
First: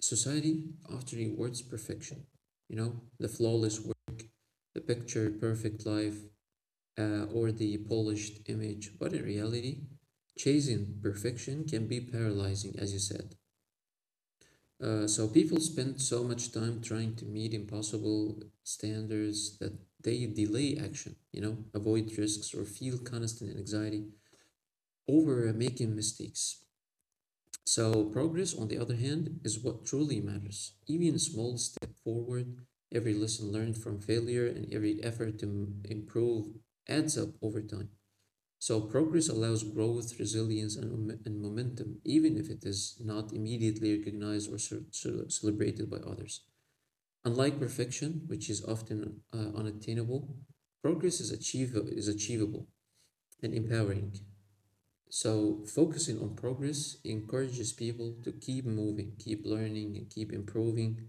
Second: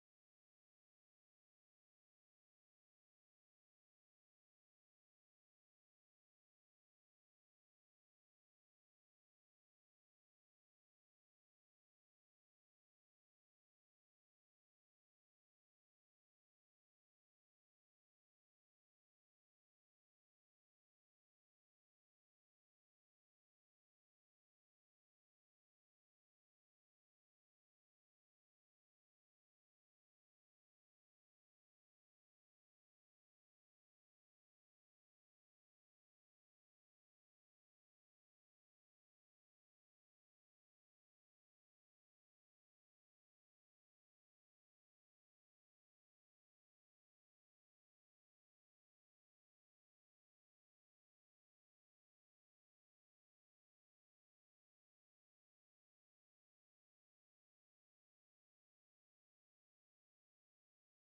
society often rewards perfection. You know, the flawless work, the picture perfect life, or the polished image. But in reality, chasing perfection can be paralyzing, as you said. So people spend so much time trying to meet impossible standards that they delay action, you know, avoid risks or feel constant anxiety over making mistakes. So progress, on the other hand, is what truly matters. Even a small step forward, every lesson learned from failure, and every effort to improve adds up over time. So progress allows growth, resilience, and, momentum, even if it is not immediately recognized or celebrated by others. Unlike perfection, which is often unattainable, progress is achievable and empowering. So, focusing on progress encourages people to keep moving, keep learning, and keep improving,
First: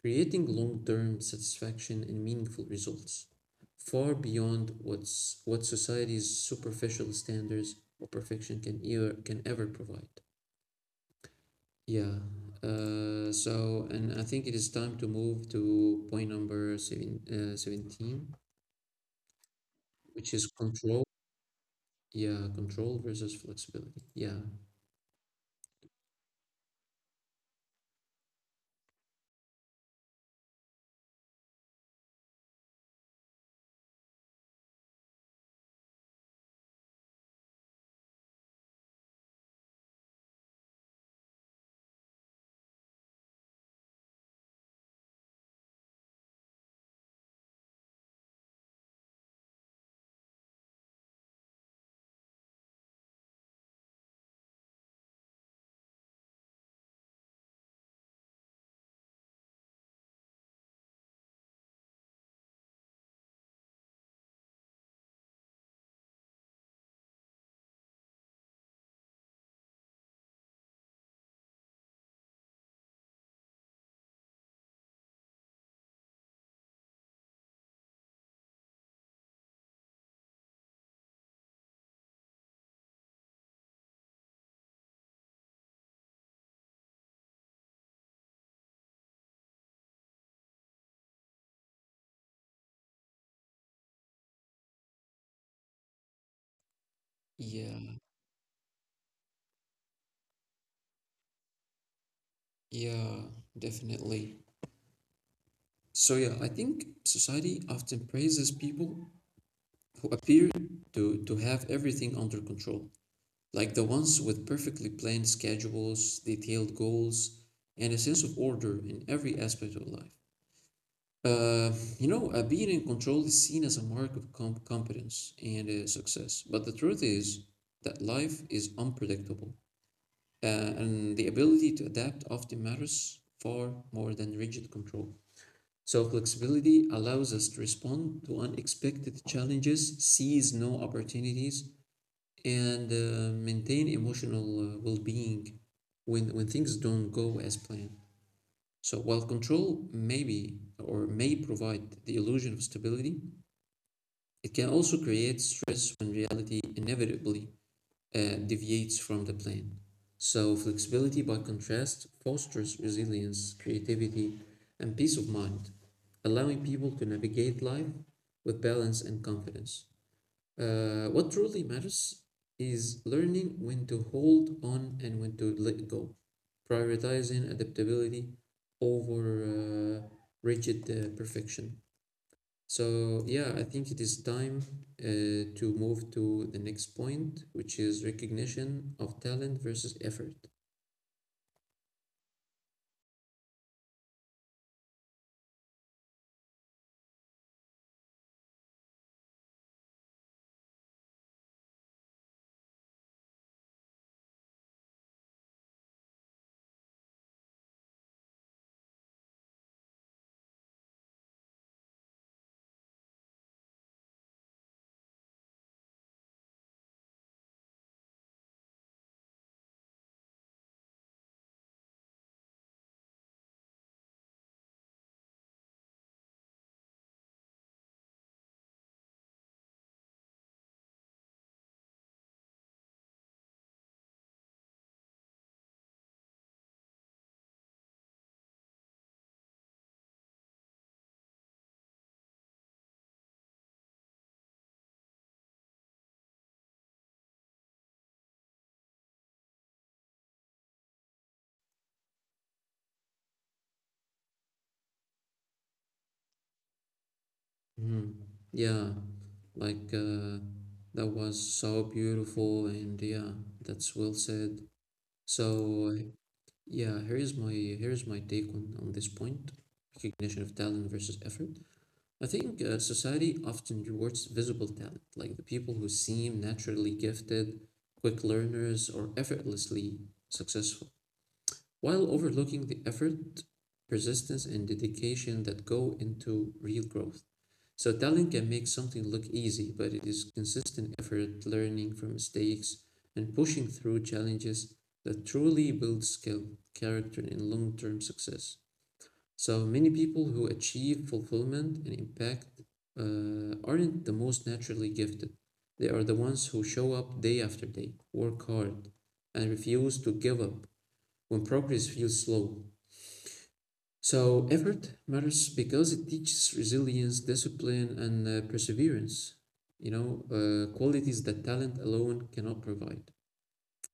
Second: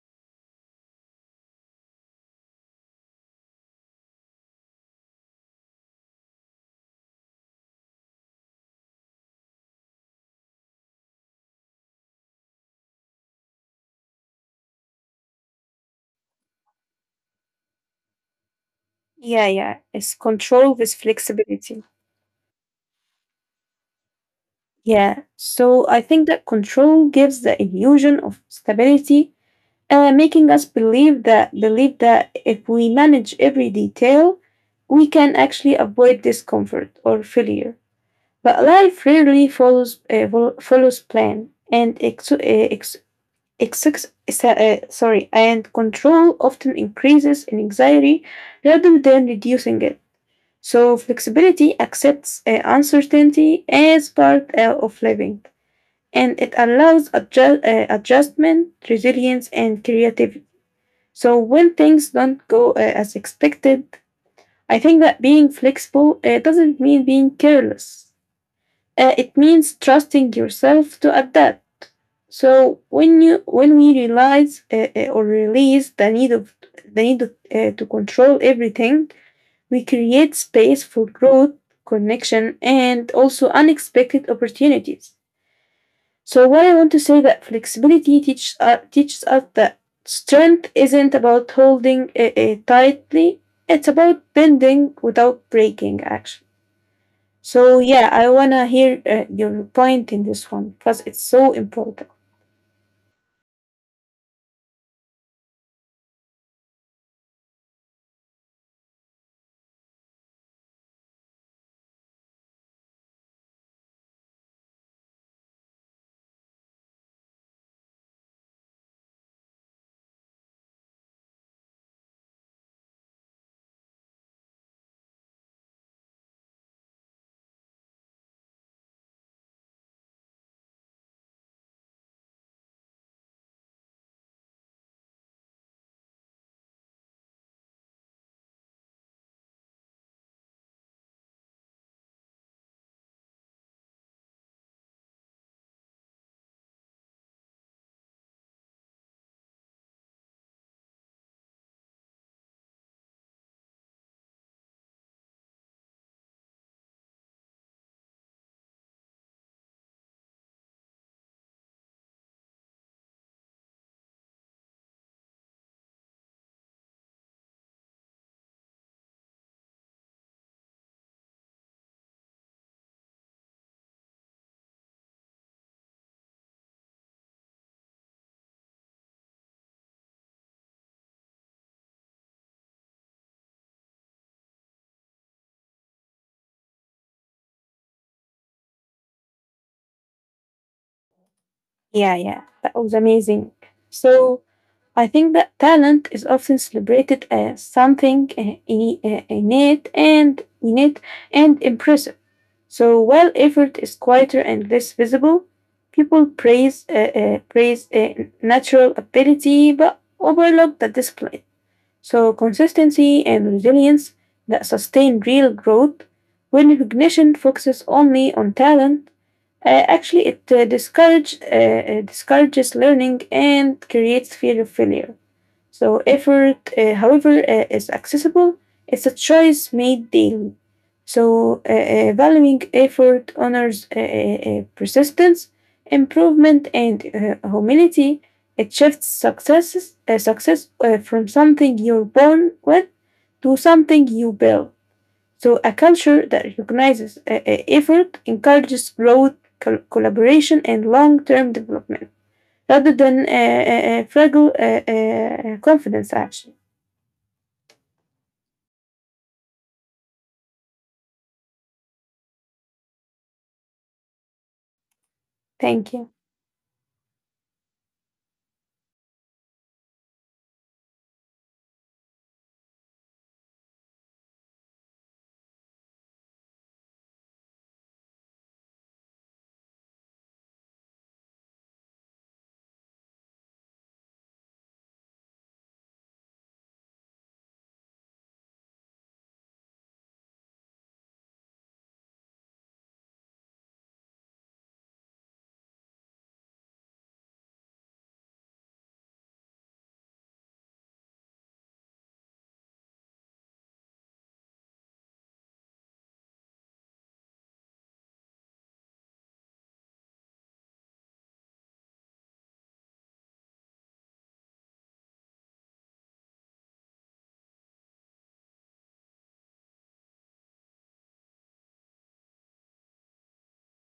creating long term satisfaction and meaningful results, far beyond what society's superficial standards or perfection can ever provide. Yeah. And I think it is time to move to point number seven, 17,
Yeah, yeah. It's
which is
control with
control.
flexibility.
Yeah, control versus flexibility. Yeah.
Yeah. So I think that control gives the illusion of stability, making us believe that if we manage every detail, we can actually avoid discomfort or failure. But life rarely follows follows plan, and sorry, and control often increases in anxiety rather than reducing it. So flexibility accepts uncertainty as part of living, and it allows adjustment, resilience, and creativity. So when things don't go as expected, I think that being flexible doesn't mean being careless. It means trusting yourself to adapt. So when we realize or release the need to control everything, we create space for growth, connection, and also unexpected opportunities. So what I want to say that flexibility teaches us that strength isn't about holding tightly; it's about bending without breaking. Actually. So
Yeah,
yeah, I wanna hear your point in this one because it's so important.
yeah, definitely. So yeah, I think society often praises people who appear to have everything under control, like the ones with perfectly planned schedules, detailed goals, and a sense of order in every aspect of life. Uh, you know, being in control is seen as a mark of competence and success, but the truth is that life is unpredictable, uh, and the ability to adapt often matters far more than rigid control. So flexibility allows us to respond to unexpected challenges, seize new opportunities, and maintain emotional well-being when things don't go as planned. So while control may provide the illusion of stability, it can also create stress when reality inevitably deviates from the plan. So, flexibility, by contrast, fosters resilience, creativity, and peace of mind, allowing people to navigate life with balance and confidence. What truly matters is learning when to hold on and when to let go, prioritizing adaptability over uh, rigid perfection. So, yeah, I think it is time to move to the next point, which is recognition of talent versus effort.
Yeah, yeah, that was amazing. So I think that talent is often celebrated as something innate and innate and impressive. So while effort is quieter and less visible, people praise natural ability but overlook the discipline. So, consistency and resilience that sustain real growth when recognition focuses only on talent. Actually, it discourages learning and creates fear of failure. So effort, however, is accessible. It's a choice made daily. So valuing effort honors persistence, improvement, and humility. It shifts success from something you're born with to something you build. So a culture that recognizes effort encourages growth, collaboration, and long-term development rather than fragile confidence, actually.
Mhm. Yeah, like that was so beautiful, and yeah, that's well said.
Thank
So,
you.
yeah, here is my here is my take on this point, recognition of talent versus effort. I think society often rewards visible talent, like the people who seem naturally gifted, quick learners, or effortlessly successful, while overlooking the effort, persistence, and dedication that go into real growth. So, talent can make something look easy, but it is consistent effort, learning from mistakes, and pushing through challenges that truly build skill, character, and long term success. So many people who achieve fulfillment and impact aren't the most naturally gifted. They are the ones who show up day after day, work hard, and refuse to give up when progress feels slow. So effort matters because it teaches resilience, discipline, and perseverance. You know, qualities that talent alone cannot provide.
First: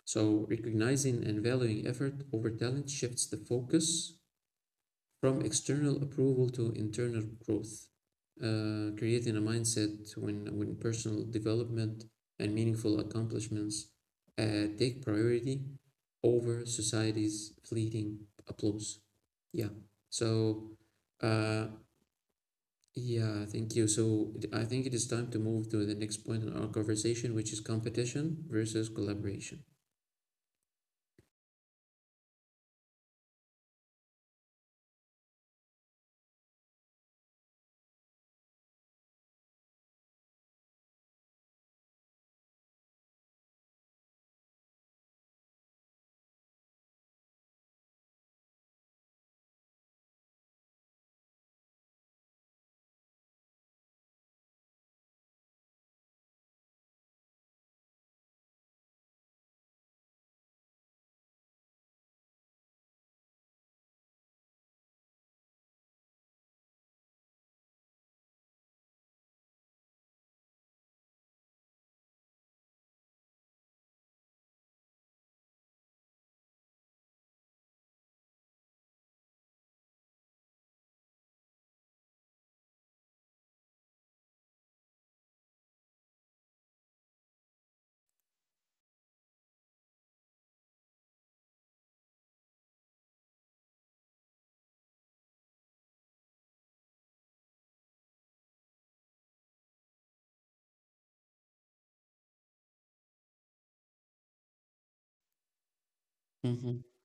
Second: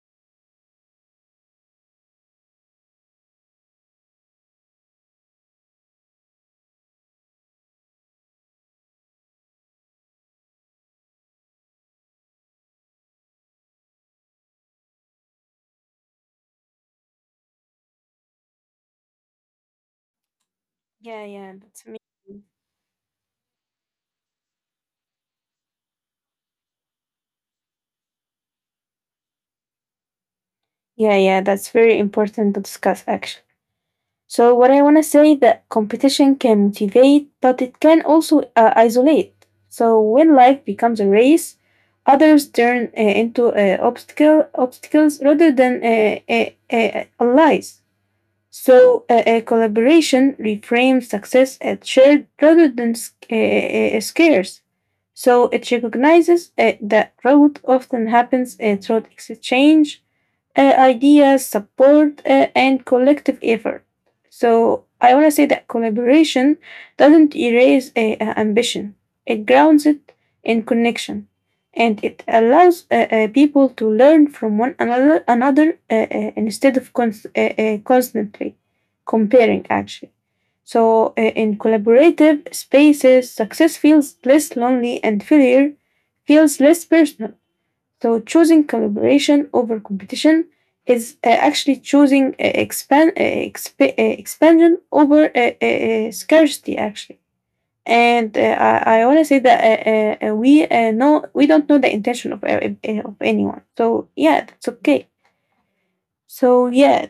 So recognizing and valuing effort over talent shifts the focus from external approval to internal growth, creating a mindset when personal development and meaningful accomplishments take priority over society's fleeting applause. Yeah. So,
Yeah, yeah,
uh,
that's amazing.
yeah, thank you. So I think it is time to move to the next point in our conversation, which is competition versus collaboration.
Yeah, yeah, that's very important to discuss actually. So what I want to say that competition can motivate, but it can also isolate. So when life becomes a race, others turn into obstacles rather than allies. So a collaboration reframes success as shared rather than scarce. So it recognizes that growth often happens through exchange ideas, support, and collective effort. So I want to say that collaboration doesn't erase a ambition. It grounds it in connection, and it allows people to learn from one another, instead of constantly comparing. Actually, so in collaborative spaces, success feels less lonely, and failure feels less personal. So choosing collaboration over competition is actually choosing expansion over scarcity actually. And I want to say that we don't know the intention of anyone. So yeah, that's okay. So
Mm-hmm.
yeah,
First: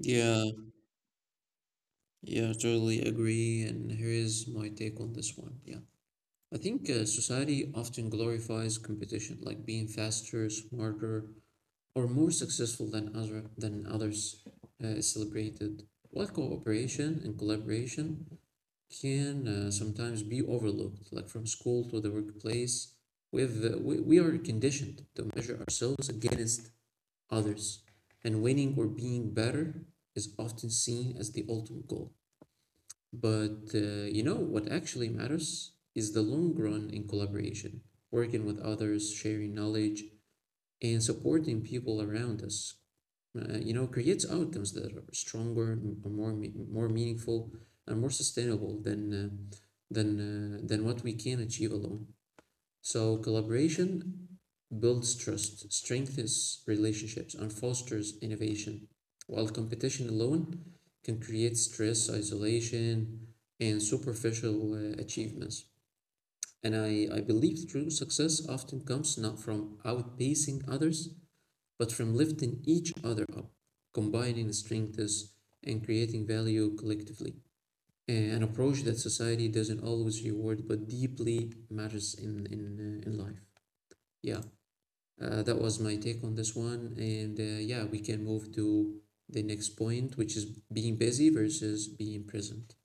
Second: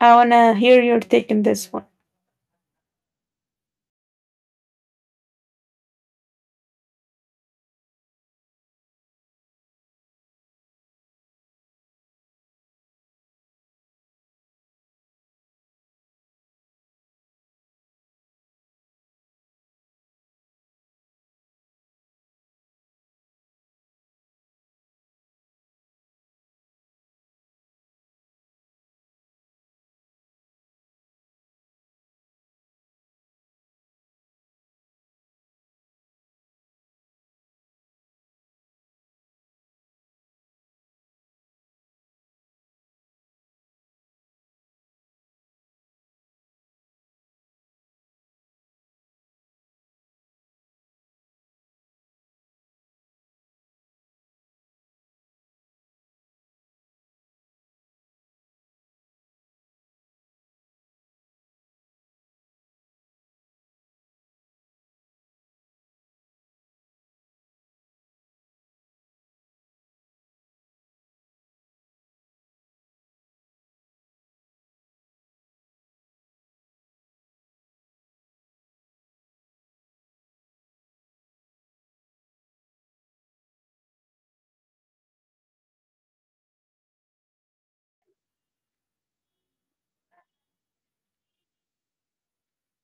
I wanna hear your take on this one.
yeah, totally agree. And here is my take on this one. Yeah. I think society often glorifies competition, like being faster, smarter, or more successful than others is celebrated. While cooperation and collaboration can sometimes be overlooked, like from school to the workplace, we are conditioned to measure ourselves against others, and winning or being better is often seen as the ultimate goal. But you know, what actually matters is the long run in collaboration, working with others, sharing knowledge, and supporting people around us. You know, creates outcomes that are stronger, more meaningful, and more sustainable than what we can achieve alone. So collaboration builds trust, strengthens relationships, and fosters innovation, while competition alone can create stress, isolation, and superficial achievements. And I believe true success often comes not from outpacing others, but from lifting each other up, combining strengths, and creating value collectively. An approach that society doesn't always reward, but deeply matters in life. Yeah. That was my take on this one. And Yeah, we can move to the next point, which is being busy versus being present.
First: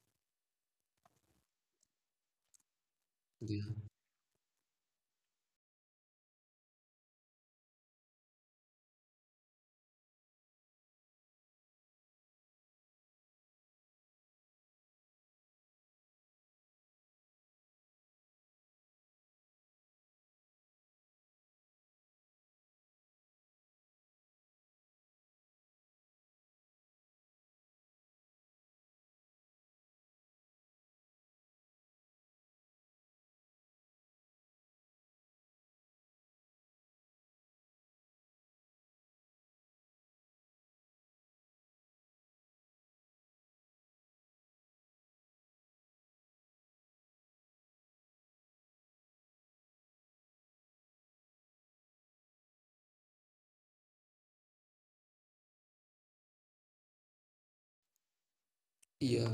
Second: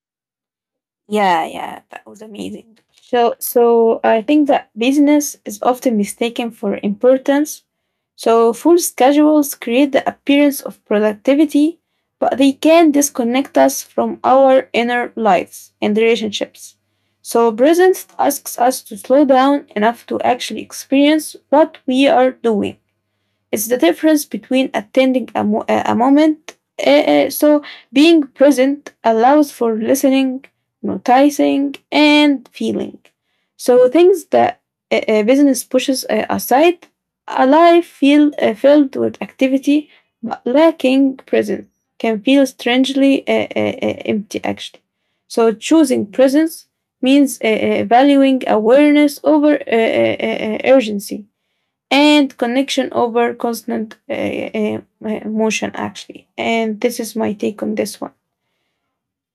Yeah, yeah, that was amazing. So,
Yeah.
so I think that business is often mistaken for importance. So, full schedules create the appearance of productivity, but they can disconnect us from our inner lives and relationships. So, presence asks us to slow down enough to actually experience what we are doing. It's the difference between attending a, mo- a moment. So, being present allows for listening, noticing, and feeling. So, things that a business pushes aside, a life filled with activity but lacking presence can feel strangely empty, actually. So, choosing presence means valuing awareness over urgency and connection over constant motion, actually. And this is my take on this one.
Yeah,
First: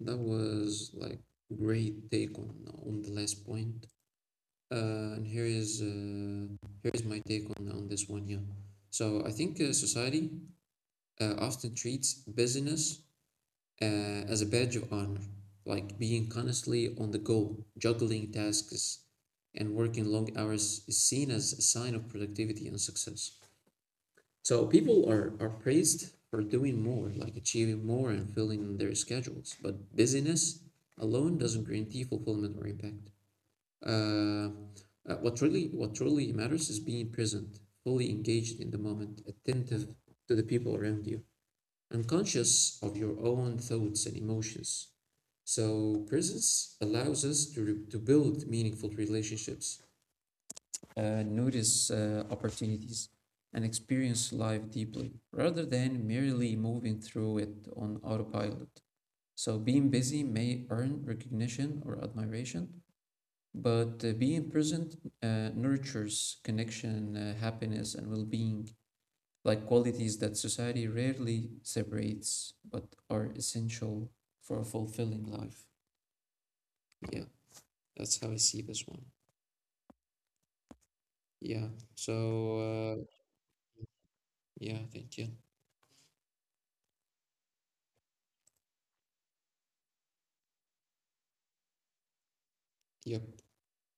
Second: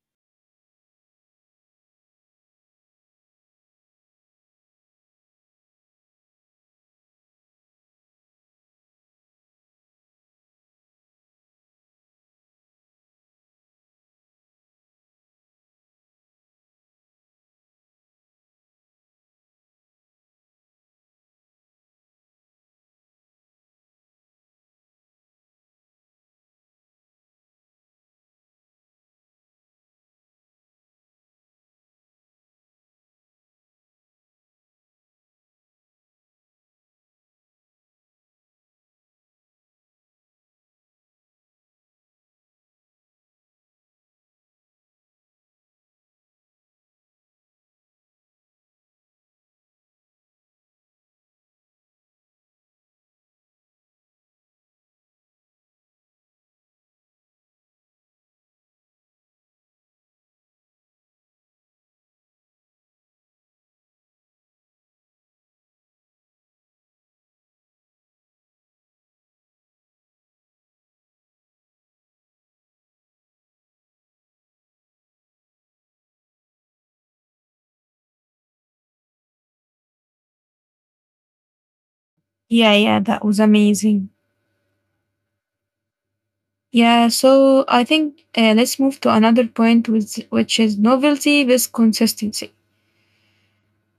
that was like great take on the last point. And here is my take on this one. Yeah. So I think society often treats busyness as a badge of honor, like being constantly on the go, juggling tasks, and working long hours is seen as a sign of productivity and success. So people are praised for doing more, like achieving more and filling their schedules. But busyness alone doesn't guarantee fulfillment or impact. Uh, what truly matters is being present, fully engaged in the moment, attentive to the people around you unconscious of your own thoughts and emotions. So presence allows us to build meaningful relationships, notice opportunities, and experience life deeply rather than merely moving through it on autopilot. So being busy may earn recognition or admiration, but being present nurtures connection, happiness, and well being like qualities that society rarely separates but are essential for a fulfilling life. Yeah, that's how I see this one. Yeah. So,
Yeah,
uh,
yeah, that was amazing.
yeah, thank you.
Yeah, so I think let's move to another point, which is novelty with consistency.
Yep.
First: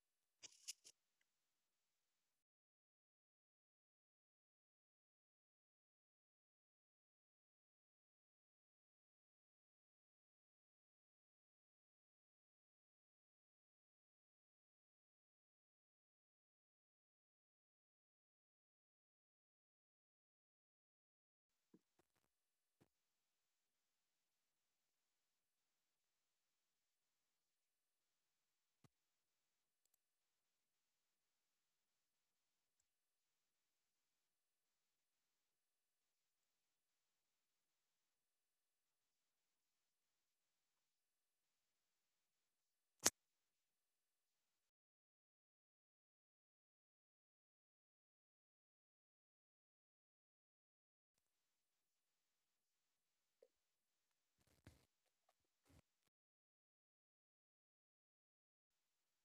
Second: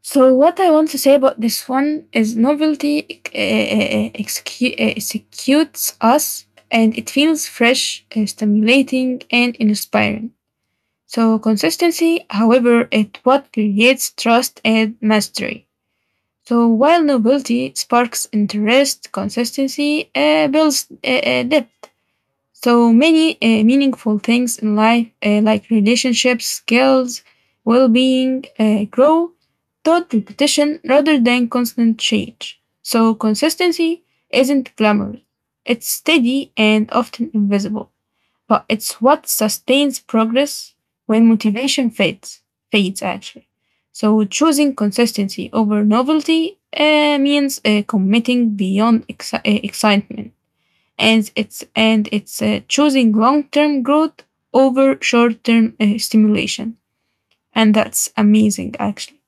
So what I want to say about this one is novelty executes us and it feels fresh, stimulating, and inspiring. So consistency, however, is what creates trust and mastery. So while novelty sparks interest, consistency builds depth. So many meaningful things in life, like relationships, skills, well being, grow through repetition rather than constant change. So consistency isn't glamorous, it's steady and often invisible, but it's what sustains progress when motivation fades actually. So choosing consistency over novelty means committing beyond excitement and it's choosing long-term growth over short-term stimulation, and that's amazing actually.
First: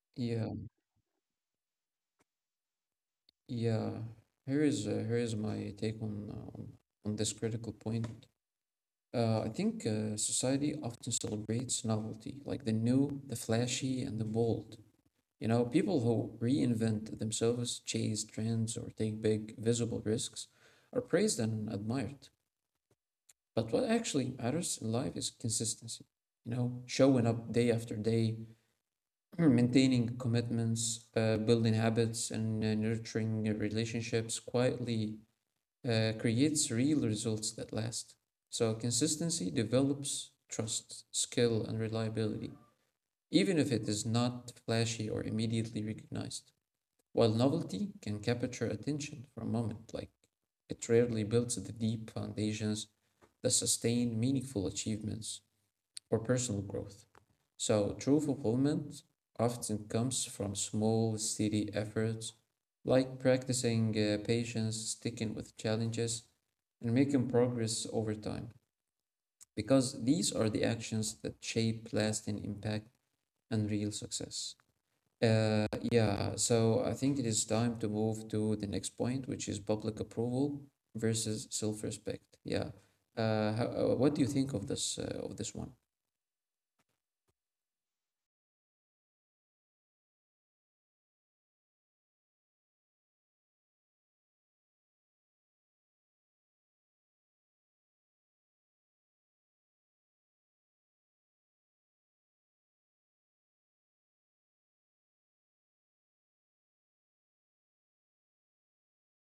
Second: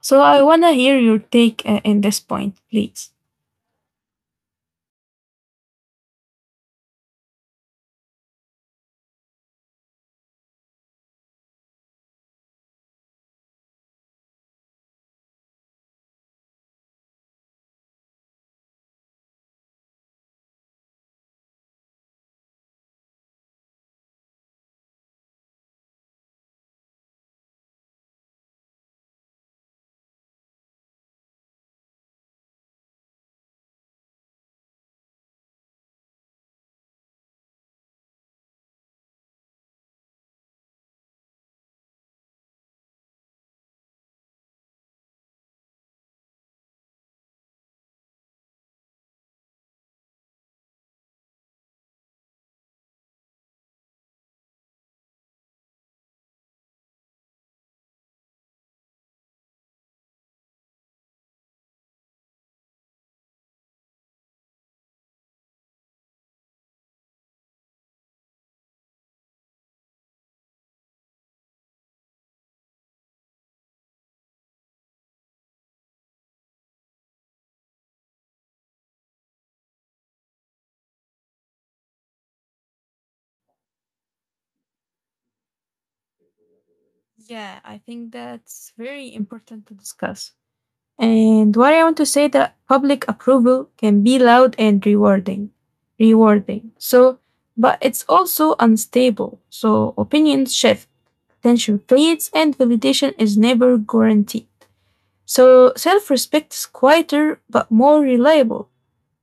So I
Yeah,
want to hear your take in this point please.
yeah. Here is my take on on this critical point. I think society often celebrates novelty, like the new, the flashy, and the bold. You know, people who reinvent themselves, chase trends, or take big, visible risks are praised and admired. But what actually matters in life is consistency. You know, showing up day after day, *clears throat* maintaining commitments, building habits, and nurturing relationships quietly creates real results that last. So, consistency develops trust, skill, and reliability, even if it is not flashy or immediately recognized. While novelty can capture attention for a moment, like it rarely builds the deep foundations that sustain meaningful achievements or personal growth. So, true fulfillment often comes from small, steady efforts, like practicing patience, sticking with challenges, and making progress over time, because these are the actions that shape lasting impact and real success. Yeah, so I think it is time to move to the next point, which is public approval versus self-respect. Yeah. What do you think of this one?
Yeah, I think that's very important to discuss. And what I want to say that public approval can be loud and rewarding. So, but it's also unstable. So opinions shift, tension fades, and validation is never guaranteed. So self-respect is quieter but more reliable.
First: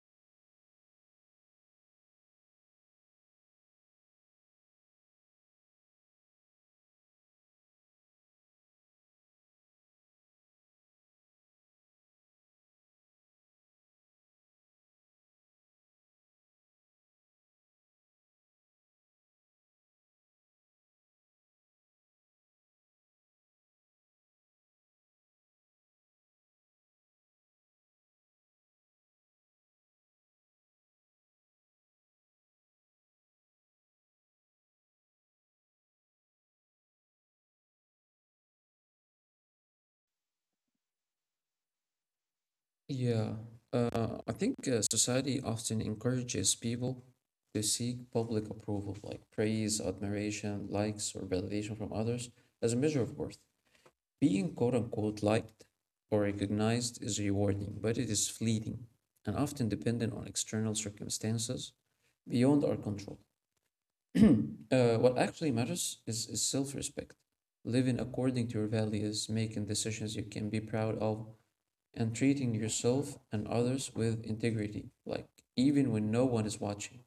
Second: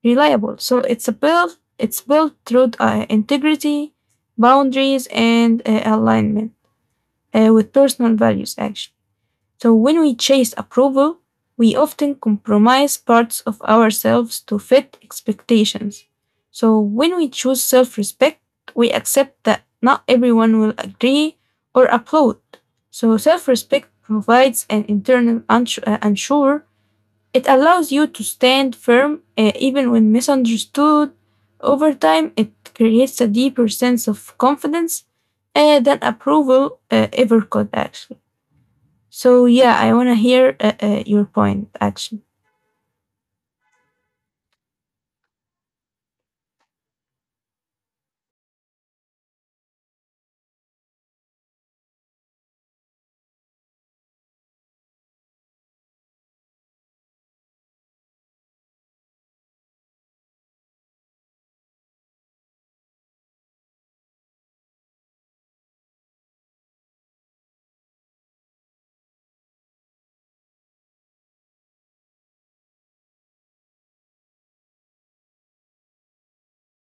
Reliable. So it's a built. It's built through integrity, boundaries, and alignment with personal values. Actually. So when we chase approval, we often compromise parts of ourselves to fit expectations. So when we choose self respect, we accept that not everyone will agree or applaud. So self respect provides an internal unsure. It allows you to stand firm even when misunderstood. Over time, it creates a deeper sense of confidence than approval ever could, actually. So yeah, I want to hear your point actually.
Yeah. I think society often encourages people to seek public approval, like praise, admiration, likes, or validation from others as a measure of worth. Being quote unquote liked or recognized is rewarding, but it is fleeting and often dependent on external circumstances beyond our control. What actually matters is self respect, living according to your values, making decisions you can be proud of, and treating yourself and others with integrity, like even when no one is watching.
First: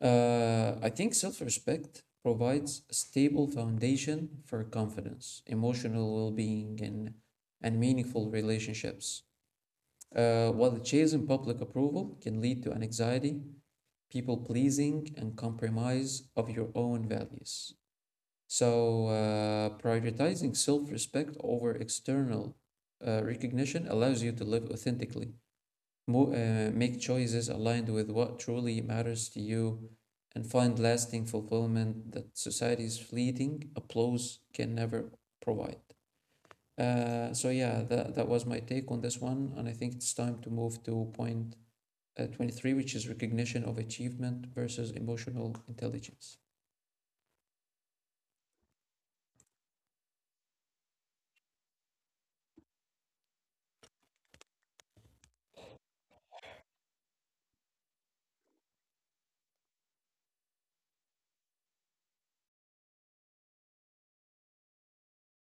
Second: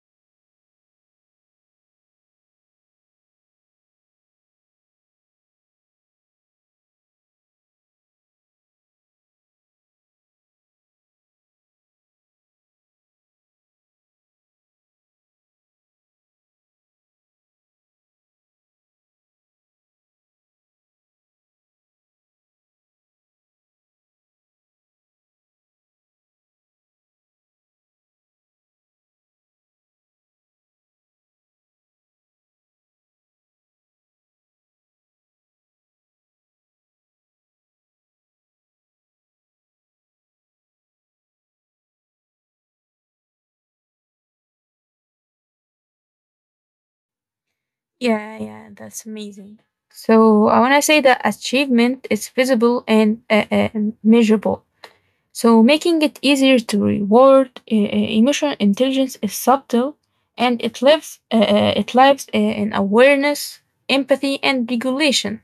I think self respect provides a stable foundation for confidence, emotional well being, and meaningful relationships. While the chase in public approval can lead to anxiety people pleasing, and compromise of your own values. So, prioritizing self respect over external recognition allows you to live authentically, make choices aligned with what truly matters to you, and find lasting fulfillment that society's fleeting applause can never provide. So, yeah, that was my take on this one. And I think it's time to move to point 23, which is recognition of achievement versus emotional intelligence.
Yeah, yeah, that's amazing. So I want to say that achievement is visible and measurable. So making it easier to reward emotional intelligence is subtle, and it lives in awareness, empathy, and regulation.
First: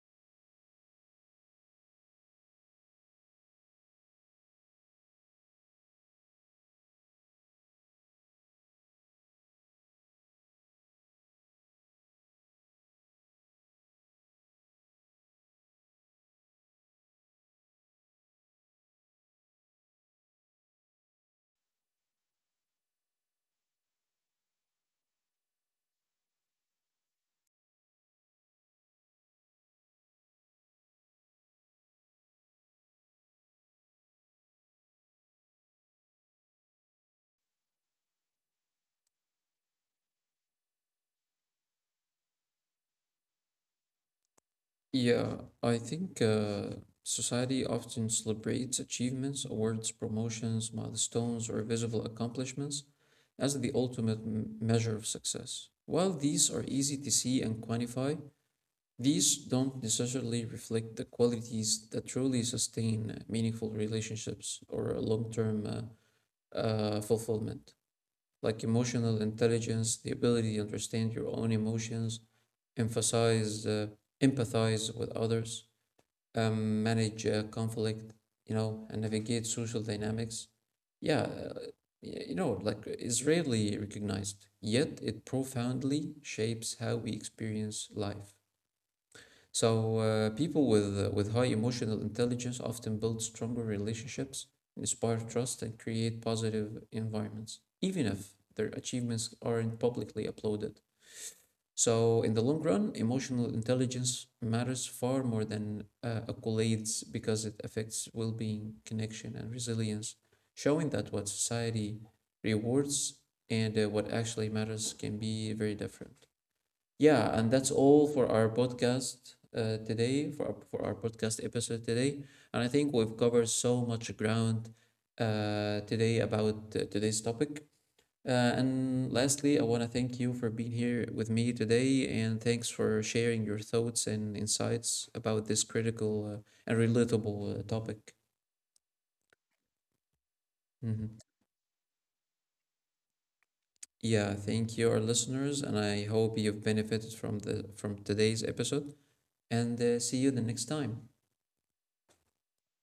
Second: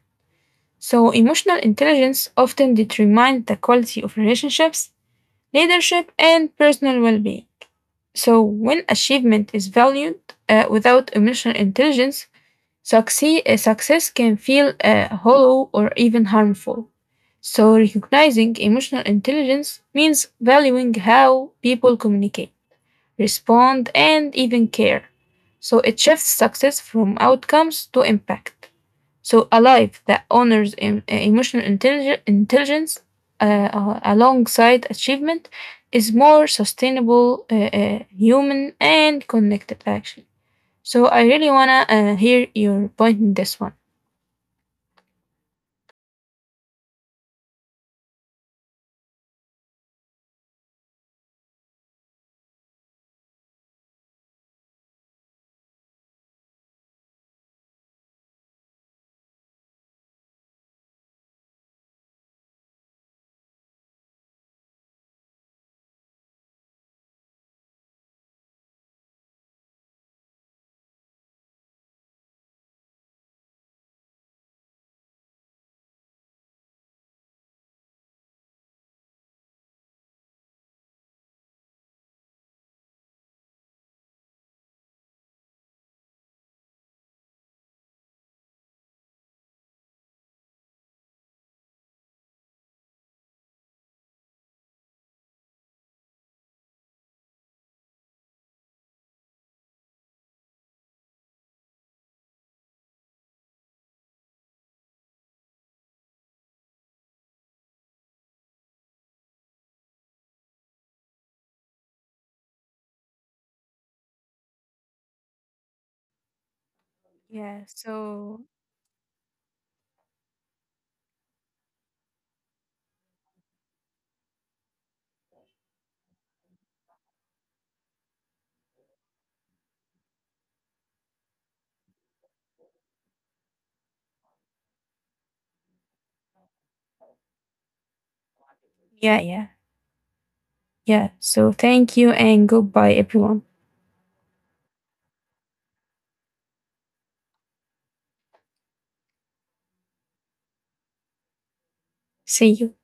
So emotional intelligence often determines the quality of relationships, leadership, and personal well being. So, when achievement is valued without emotional intelligence, success can feel hollow or even harmful. So, recognizing emotional intelligence means valuing how people communicate, respond, and even care. So, it shifts success from outcomes to impact. So, a life that honors emotional intelligence uh, alongside achievement is more sustainable, human, and connected, actually. So, I really want to hear your point in this one.
Yeah, I think society often celebrates achievements, awards, promotions, milestones, or visible accomplishments as the ultimate measure of success. While these are easy to see and quantify, these don't necessarily reflect the qualities that truly sustain meaningful relationships or long term fulfillment. Like emotional intelligence, the ability to understand your own emotions, emphasize, uh, empathize with others, manage conflict, you know, and navigate social dynamics. Yeah, you know, like is rarely recognized, yet it profoundly shapes how we experience life. So people with high emotional intelligence often build stronger relationships, inspire trust, and create positive environments, even if their achievements aren't publicly applauded. So in the long run, emotional intelligence matters far more than accolades because it affects well-being, connection, and resilience, showing that what society rewards and what actually matters can be very different. Yeah, and
Yeah,
that's all for
so,
our podcast for our podcast episode today. And I think we've covered so much ground today about today's topic. Uh, and lastly, I want to thank you for being here with me today, and thanks for sharing your thoughts and insights about this critical and relatable topic.
yeah, yeah, yeah.
Mhm.
So, thank you and goodbye, everyone.
Yeah, thank you, our listeners, and I hope you've benefited from the from today's episode. And see you the next time.
See you.